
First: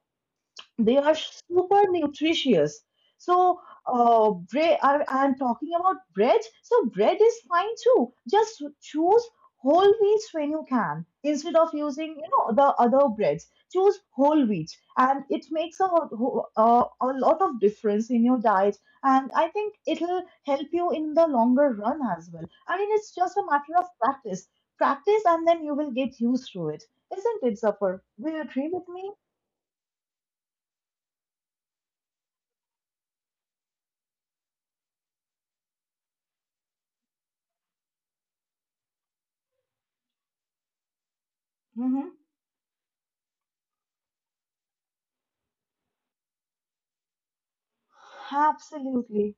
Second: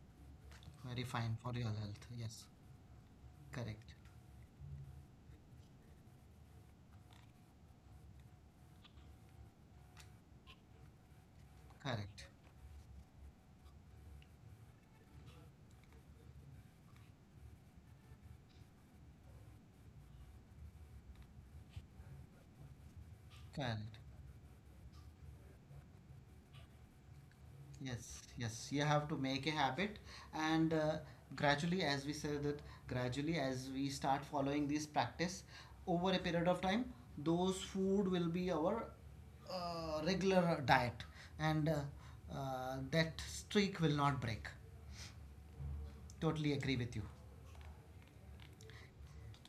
S1: they
S2: Very
S1: are
S2: fine for your
S1: super
S2: health. Yes.
S1: nutritious. So
S2: Correct.
S1: bread, I'm talking about bread, so bread is fine too. Just choose whole wheat when you can, instead of using,
S2: Correct.
S1: you know, the other breads. Choose whole wheat and it makes a lot of difference in your diet, and I think it'll help you in the longer run as well. I mean, it's just a matter of
S2: Correct.
S1: practice. Practice and then you will get used to it. Isn't it, Zafar?
S2: Yes,
S1: Do you
S2: yes,
S1: agree
S2: you
S1: with
S2: have
S1: me?
S2: to make a habit, and gradually, as we said that, gradually, as we start following this practice over a period of time, those food will be our regular diet, and
S1: Mm-hmm.
S2: that streak will not break. Totally agree with you.
S1: Absolutely.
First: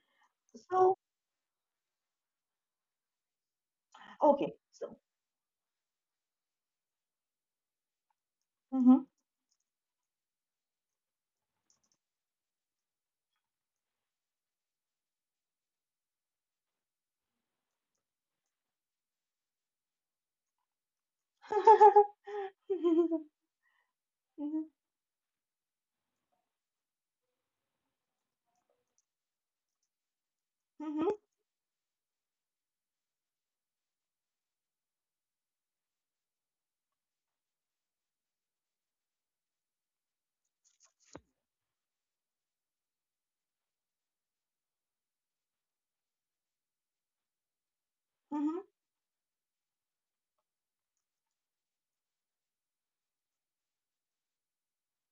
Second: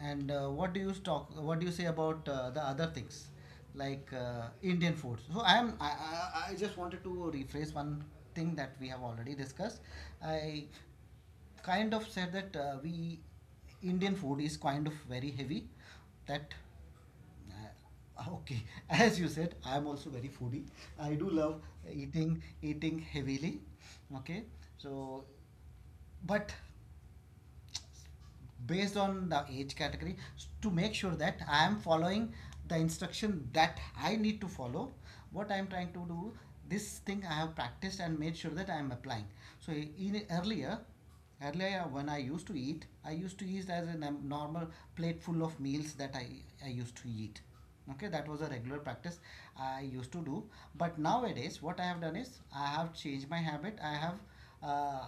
S2: And what do you
S1: So,
S2: talk? What do you say about the other things, like
S1: okay.
S2: Indian
S1: So,
S2: food? So I am. I just wanted to rephrase one thing that we have
S1: mhm.
S2: already discussed. I kind of said that we Indian food is kind of very heavy. That okay, as you said, I am also very foodie. I do love eating heavily. Okay,
S1: Mhm,
S2: so but based on the age category, to make
S1: mhm,
S2: sure that I am following the instruction that I need to follow. What I am trying to do, this thing I have practiced and made sure that I am applying. So in earlier, when I used to eat, I used to eat as a normal plate full of meals that I used to eat. Okay, that was a
S1: mhm,
S2: regular practice I used to do. But nowadays, what I have done is I have changed my habit. Uh,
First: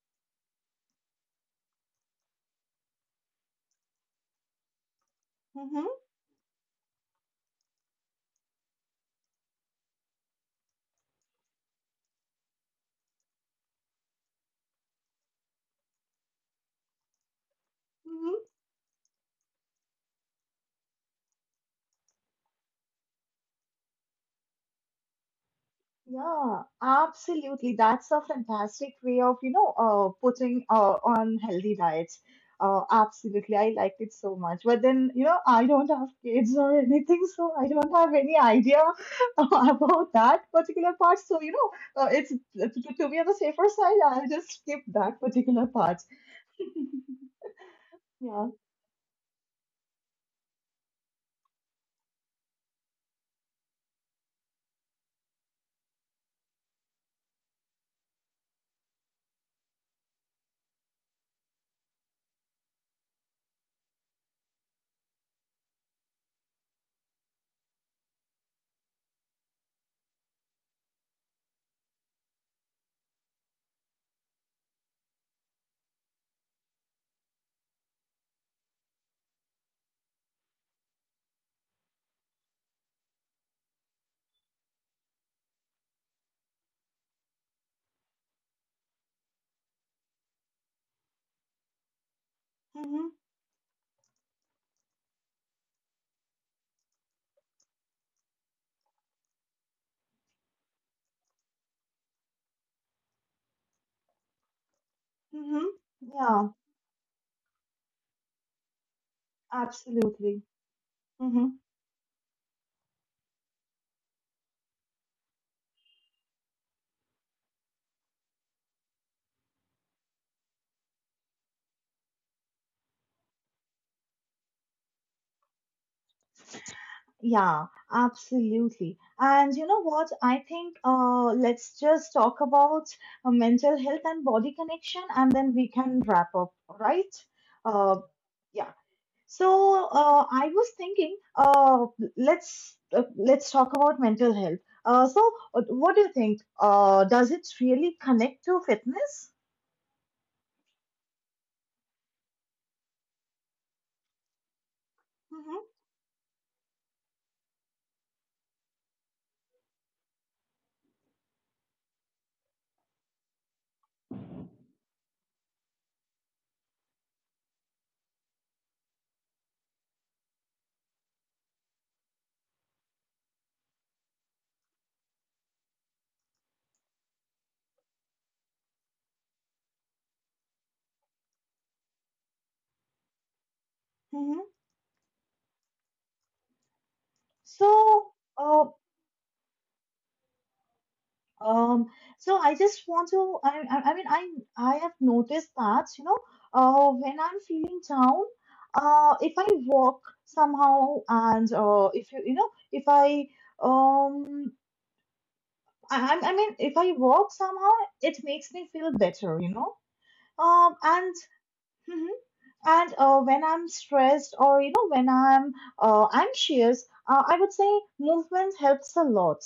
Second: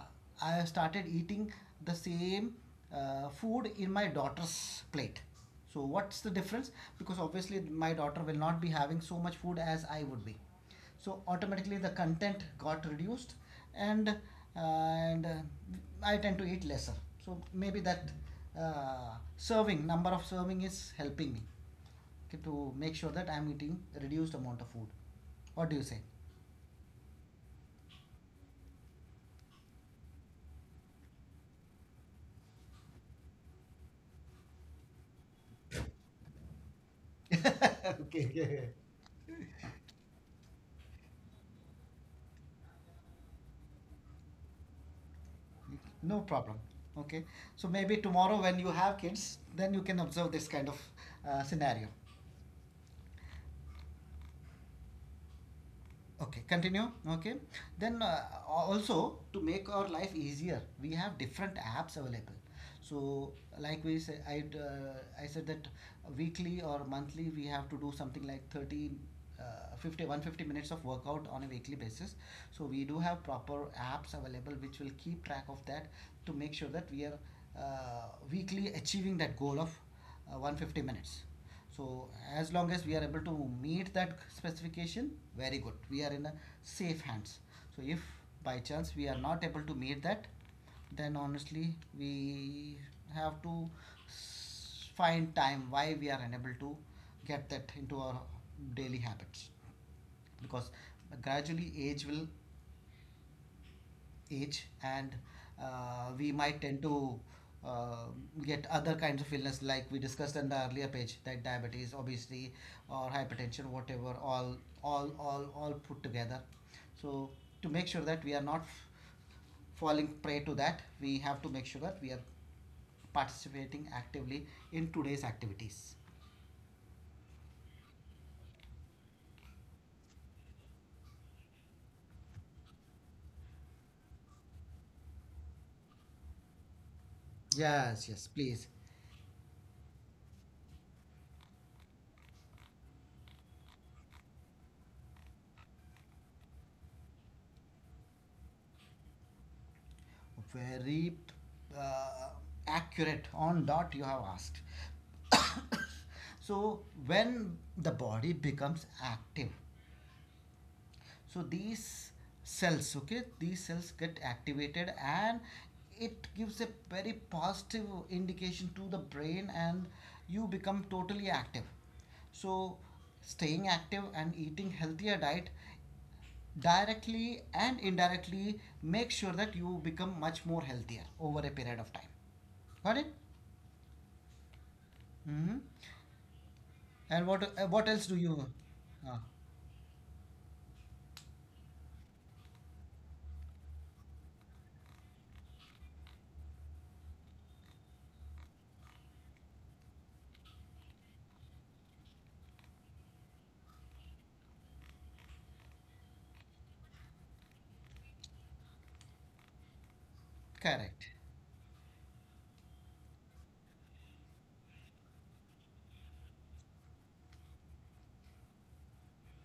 S2: I have started eating the same food in my daughter's plate. So
S1: mhm,
S2: what's the difference? Because obviously my daughter will not be having so much food as I would be, so automatically the content got reduced. And I tend to eat lesser. So maybe that
S1: mhm.
S2: uh, serving number of serving is helping me, okay, to make sure that I'm eating a reduced amount of food. What do you say?
S1: Yeah, absolutely. That's a fantastic way of, you know, putting on healthy diets. Absolutely. I liked it so much. But then, you know, I don't have kids or anything, so I don't have
S2: Okay,
S1: any
S2: okay.
S1: idea about that particular part. So, you know, it's to, to be on the safer side, I'll just skip that particular part.
S2: No problem. Okay. So maybe tomorrow
S1: Yeah.
S2: when you have kids, then you can observe this kind of scenario. Okay, continue. Okay, then also, to make our life easier, we have different apps available. So like we say, I said that weekly or monthly we have to do something like 30 50 150 minutes of workout on a weekly basis. So we do have proper apps available which will keep track of that, to make sure that we are weekly achieving that goal of 150 minutes. So as long as we are able to meet that specification, very good. We are in a safe hands. So if by chance we are not able to meet that, then honestly we
S1: Mm-hmm.
S2: have to find time why we are unable to get that into our daily habits, because gradually age and
S1: Mm-hmm.
S2: we
S1: Yeah,
S2: might tend to uh, get other kinds of illness, like we discussed in
S1: absolutely.
S2: the earlier page, that
S1: Mm-hmm.
S2: diabetes obviously or hypertension, whatever, all put together. So to make sure that we are not falling prey to that, we have to make sure that we are participating actively in today's activities.
S1: Yeah, absolutely. And you know what? I think let's just talk about mental health and body connection, and then we can wrap up, right? Uh,
S2: Yes, yes, please.
S1: yeah. So I was thinking, let's talk about mental health. What do you think? Does it really connect to fitness?
S2: Very uh, accurate on dot you have asked.
S1: Mm-hmm.
S2: So when the body becomes active, so these cells get activated, and it gives a very positive indication to the brain, and you become totally active. So staying active and eating healthier diet directly and indirectly make sure that you become much more healthier over a period of time. Got it.
S1: Mm-hmm.
S2: Mm-hmm. And what else
S1: So,
S2: do you.
S1: uh,
S2: uh,
S1: Um, so I just want to, I mean, I have noticed that, you know, when I'm feeling down, if I walk somehow and, if you, you know, if I, um, I mean, if I walk somehow, it makes me feel better, you know,
S2: Correct.
S1: and And when I'm stressed, or you know when I'm anxious, I would say movement helps a lot.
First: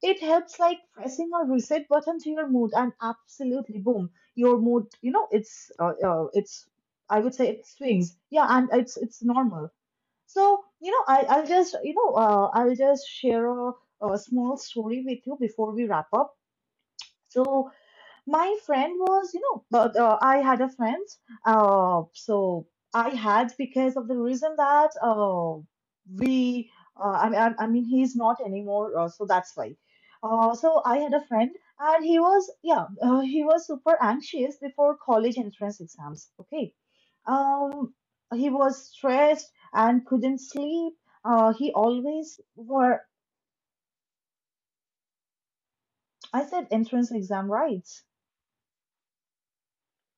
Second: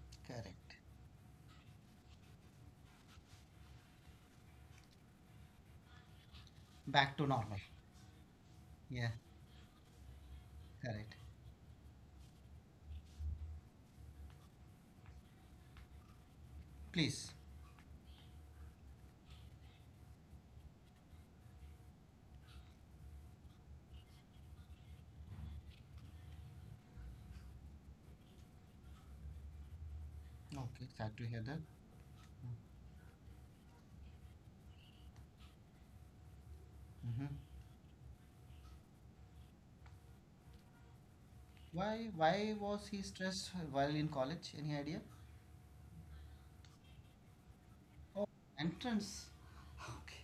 S1: It helps
S2: Correct.
S1: like pressing a reset button to your mood, and absolutely, boom, your mood. You know, it's,
S2: Back
S1: I
S2: to
S1: would say,
S2: normal.
S1: it swings. Yeah, and
S2: Yeah.
S1: it's normal. So you know,
S2: Correct.
S1: I'll just share a small story with you before we wrap up.
S2: Please.
S1: So my friend was, you know, but I had a friend. So I had because of the reason that we, I mean, he's not anymore. So that's why. So
S2: Okay,
S1: I
S2: sad
S1: had
S2: to
S1: a
S2: hear
S1: friend,
S2: that.
S1: and he was, yeah, he was super anxious before college entrance exams. Okay.
S2: Mm-hmm.
S1: Um, he was stressed and couldn't sleep. He
S2: why
S1: always
S2: why was he
S1: were.
S2: stressed while in college? Any idea?
S1: I said entrance exam, right?
S2: Oh, entrance. Okay.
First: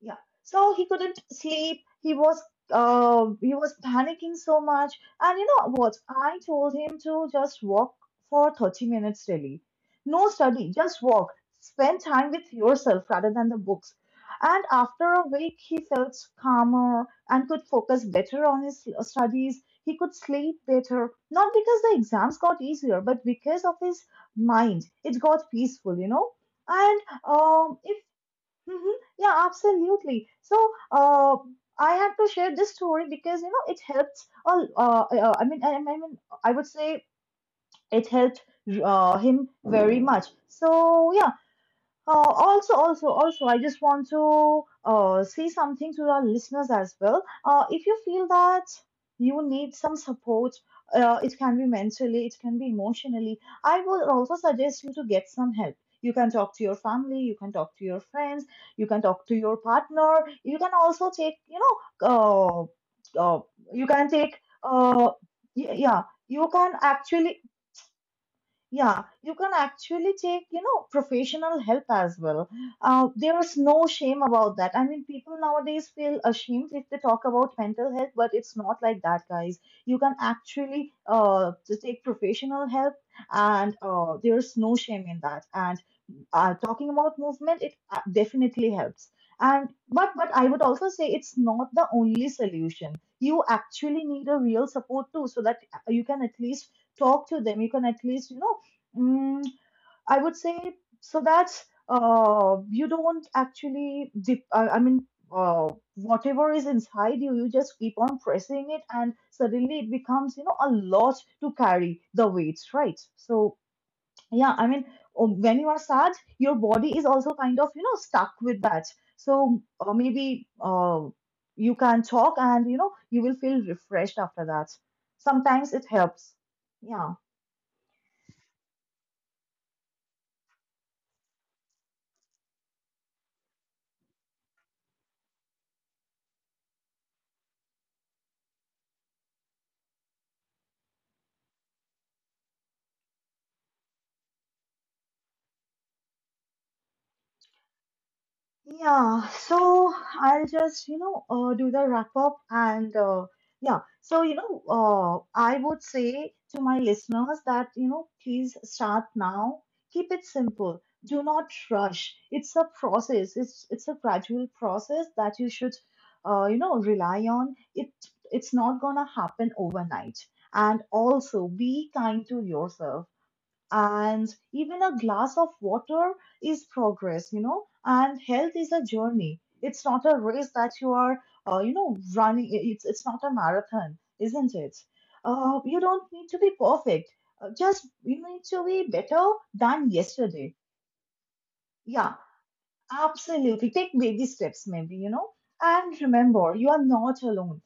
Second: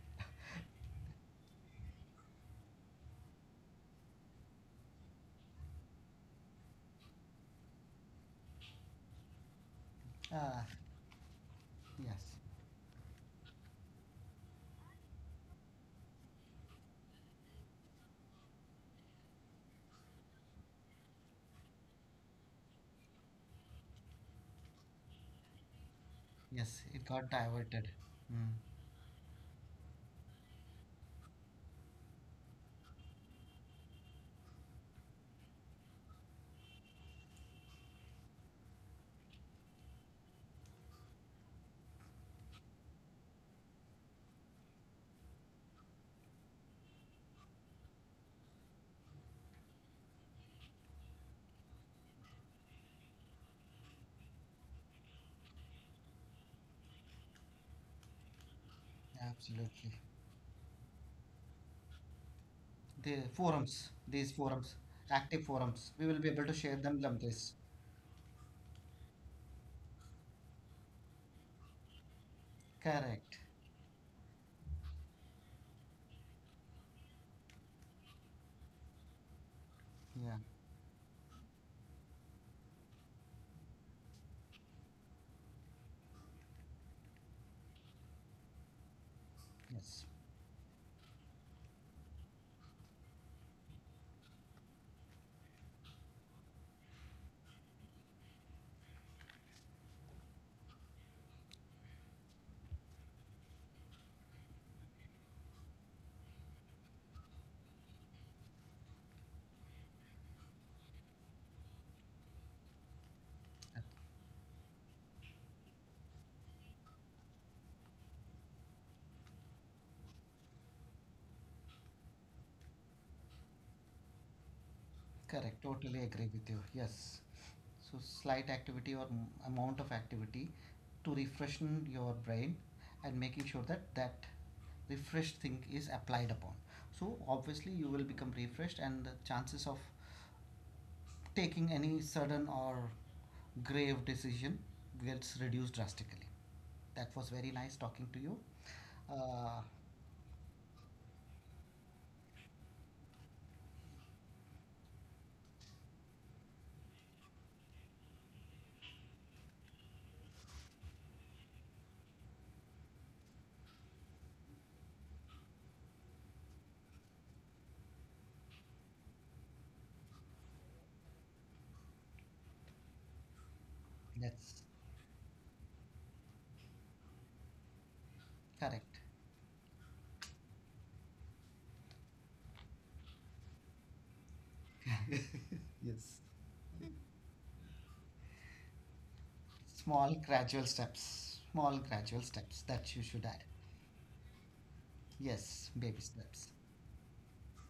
S1: Yeah. So he couldn't sleep. He was panicking so much. And you know what? I told him to just walk for 30 minutes daily. No
S2: Ah,
S1: study, just walk. Spend
S2: yes,
S1: time with yourself rather than the books. And after a week, he felt calmer and could focus better on his studies. He could sleep better, not because the exams got easier, but because of his mind. It got peaceful, you know.
S2: yes,
S1: And
S2: it got diverted.
S1: if
S2: Mm,
S1: Mhm. Yeah, absolutely. So, uh, I had to share this story because you know it helped. I would say it helped him very much. So yeah, also, I just want to say something to our listeners as well. If you feel that you need some support, it can be mentally, it can be emotionally, I would also suggest you to get some help. You can talk to your family, you can talk to your friends, you can talk to your
S2: absolutely.
S1: partner, you can also take, you know, uh, uh, you can
S2: These
S1: take,
S2: forums, active
S1: y-
S2: forums,
S1: yeah,
S2: we will be able
S1: you
S2: to
S1: can
S2: share them like
S1: actually
S2: this.
S1: yeah, you can actually take, you know, professional help as well.
S2: Correct.
S1: There is no shame about that. I mean, people nowadays feel ashamed if they talk about mental health, but it's not like that, guys. You can
S2: Yeah.
S1: actually to take professional help, and there's no shame in that. And talking about movement, it definitely helps. And
S2: Yes.
S1: but I would also say it's not the only solution. You actually need a real support too, so that you can at least talk to them. You can at least you know, mm, I would say so that you don't actually dip, I mean. Uh, whatever is inside you, you just keep on pressing it, and suddenly it becomes, you know, a lot to carry the weights, right? So
S2: Uh,
S1: yeah, I mean, when you are sad, your body is also kind of, you know, stuck with that. So maybe you can talk and you know you will feel refreshed after that.
S2: Correct.
S1: Sometimes it
S2: Totally agree
S1: helps.
S2: with you.
S1: Yeah.
S2: Yes. So slight activity or amount of activity to refreshen your brain, and making sure that that refreshed thing is applied upon. So obviously you will become refreshed, and the chances of taking any sudden or grave decision gets reduced drastically. That was very nice talking to you.
S1: Yeah,
S2: Uh,
S1: so I'll just, you know, do the wrap up. And yeah, so you know, I would say to my listeners that, you know, please start now. Keep it simple. Do not rush. It's a process. It's a gradual process that you should, rely on. It's not gonna happen overnight. And also be kind to yourself, and
S2: that's
S1: even a glass of water is progress, you know. And health is a
S2: correct.
S1: journey, it's not a race that you are running. It's not a marathon, isn't it? Uh, you don't
S2: Yes.
S1: need to be perfect. Just you need to be better than
S2: Small
S1: yesterday.
S2: gradual steps. Small
S1: Yeah,
S2: gradual steps that you should add.
S1: absolutely, take baby steps maybe, you know.
S2: Yes, baby
S1: And
S2: steps.
S1: remember, you are not alone,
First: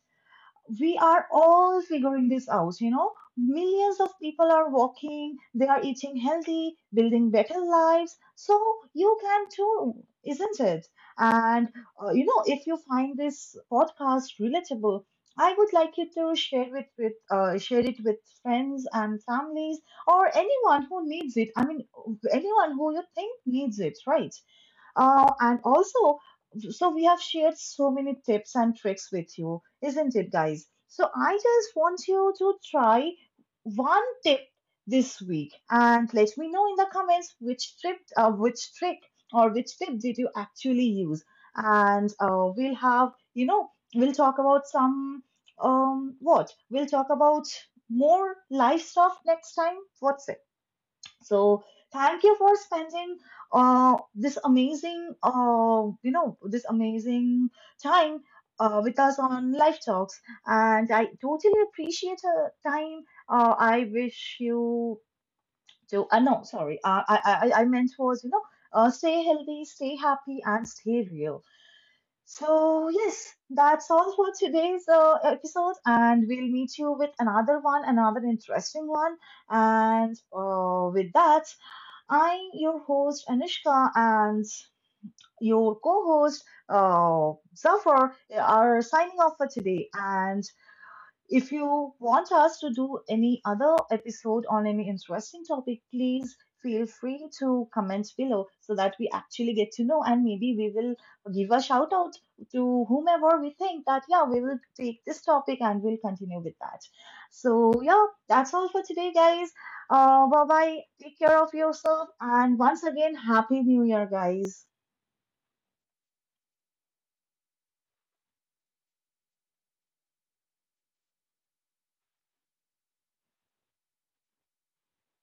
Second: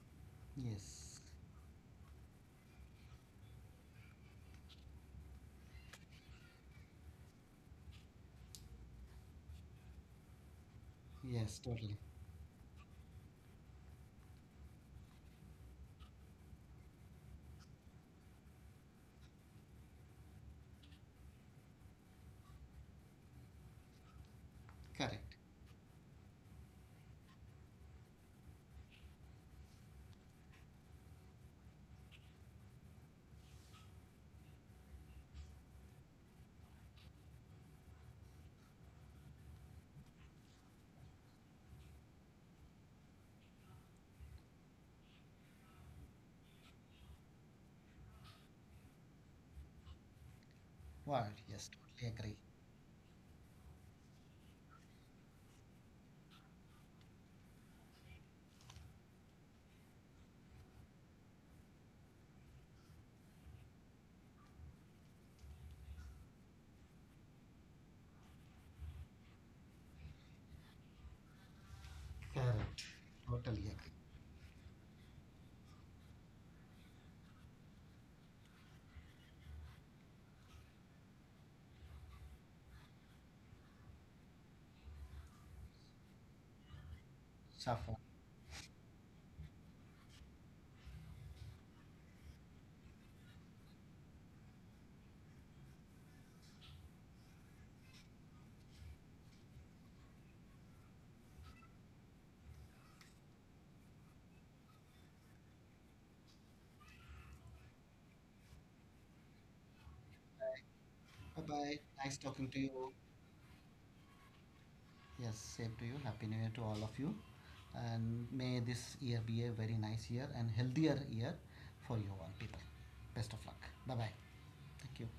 S1: we
S2: Yes.
S1: are all figuring this out, you know. Millions of people are walking, they are eating healthy, building better lives. So you can too, isn't it?
S2: Yes,
S1: And,
S2: totally.
S1: you know, if you find this podcast relatable, I would like you to share it with friends and families, or anyone who needs it. I mean, anyone who you think needs it, right?
S2: Correct.
S1: And also, so we have shared so many tips and tricks with you, isn't it, guys? So I just want you to try one tip this week and let me know in the comments which which trick or which tip did you actually use. And we'll have, you know, we'll talk about some, what? we'll talk about more life stuff next time. What's it?
S2: Well,
S1: So
S2: yes, totally
S1: thank you
S2: agree.
S1: for spending this amazing time with us on live Talks. And I totally appreciate your time. I wish you to, no, sorry, I meant was, you know, stay healthy, stay happy, and stay real.
S2: Correct.
S1: So, yes,
S2: Totally
S1: that's
S2: agree.
S1: all for today's episode. And we'll meet you with another one, another interesting one. And with that, your host Anushka, and your co host
S2: Safa.
S1: Zafar are signing off for today. And if you want us to do any other episode on any interesting topic, please feel free to comment below so that we actually get to know, and maybe we will give a shout out to whomever we think that, yeah, we will take this topic and we'll continue with that. So, yeah, that's all for today, guys. Bye bye. Take care
S2: Bye
S1: of
S2: bye.
S1: yourself.
S2: Nice talking
S1: And
S2: to
S1: once
S2: you.
S1: again, Happy New Year, guys.
S2: Yes, same to you. Happy New Year to all of you. And may this year be a very nice year and healthier year for you all people. Best of luck. Bye bye. Thank you.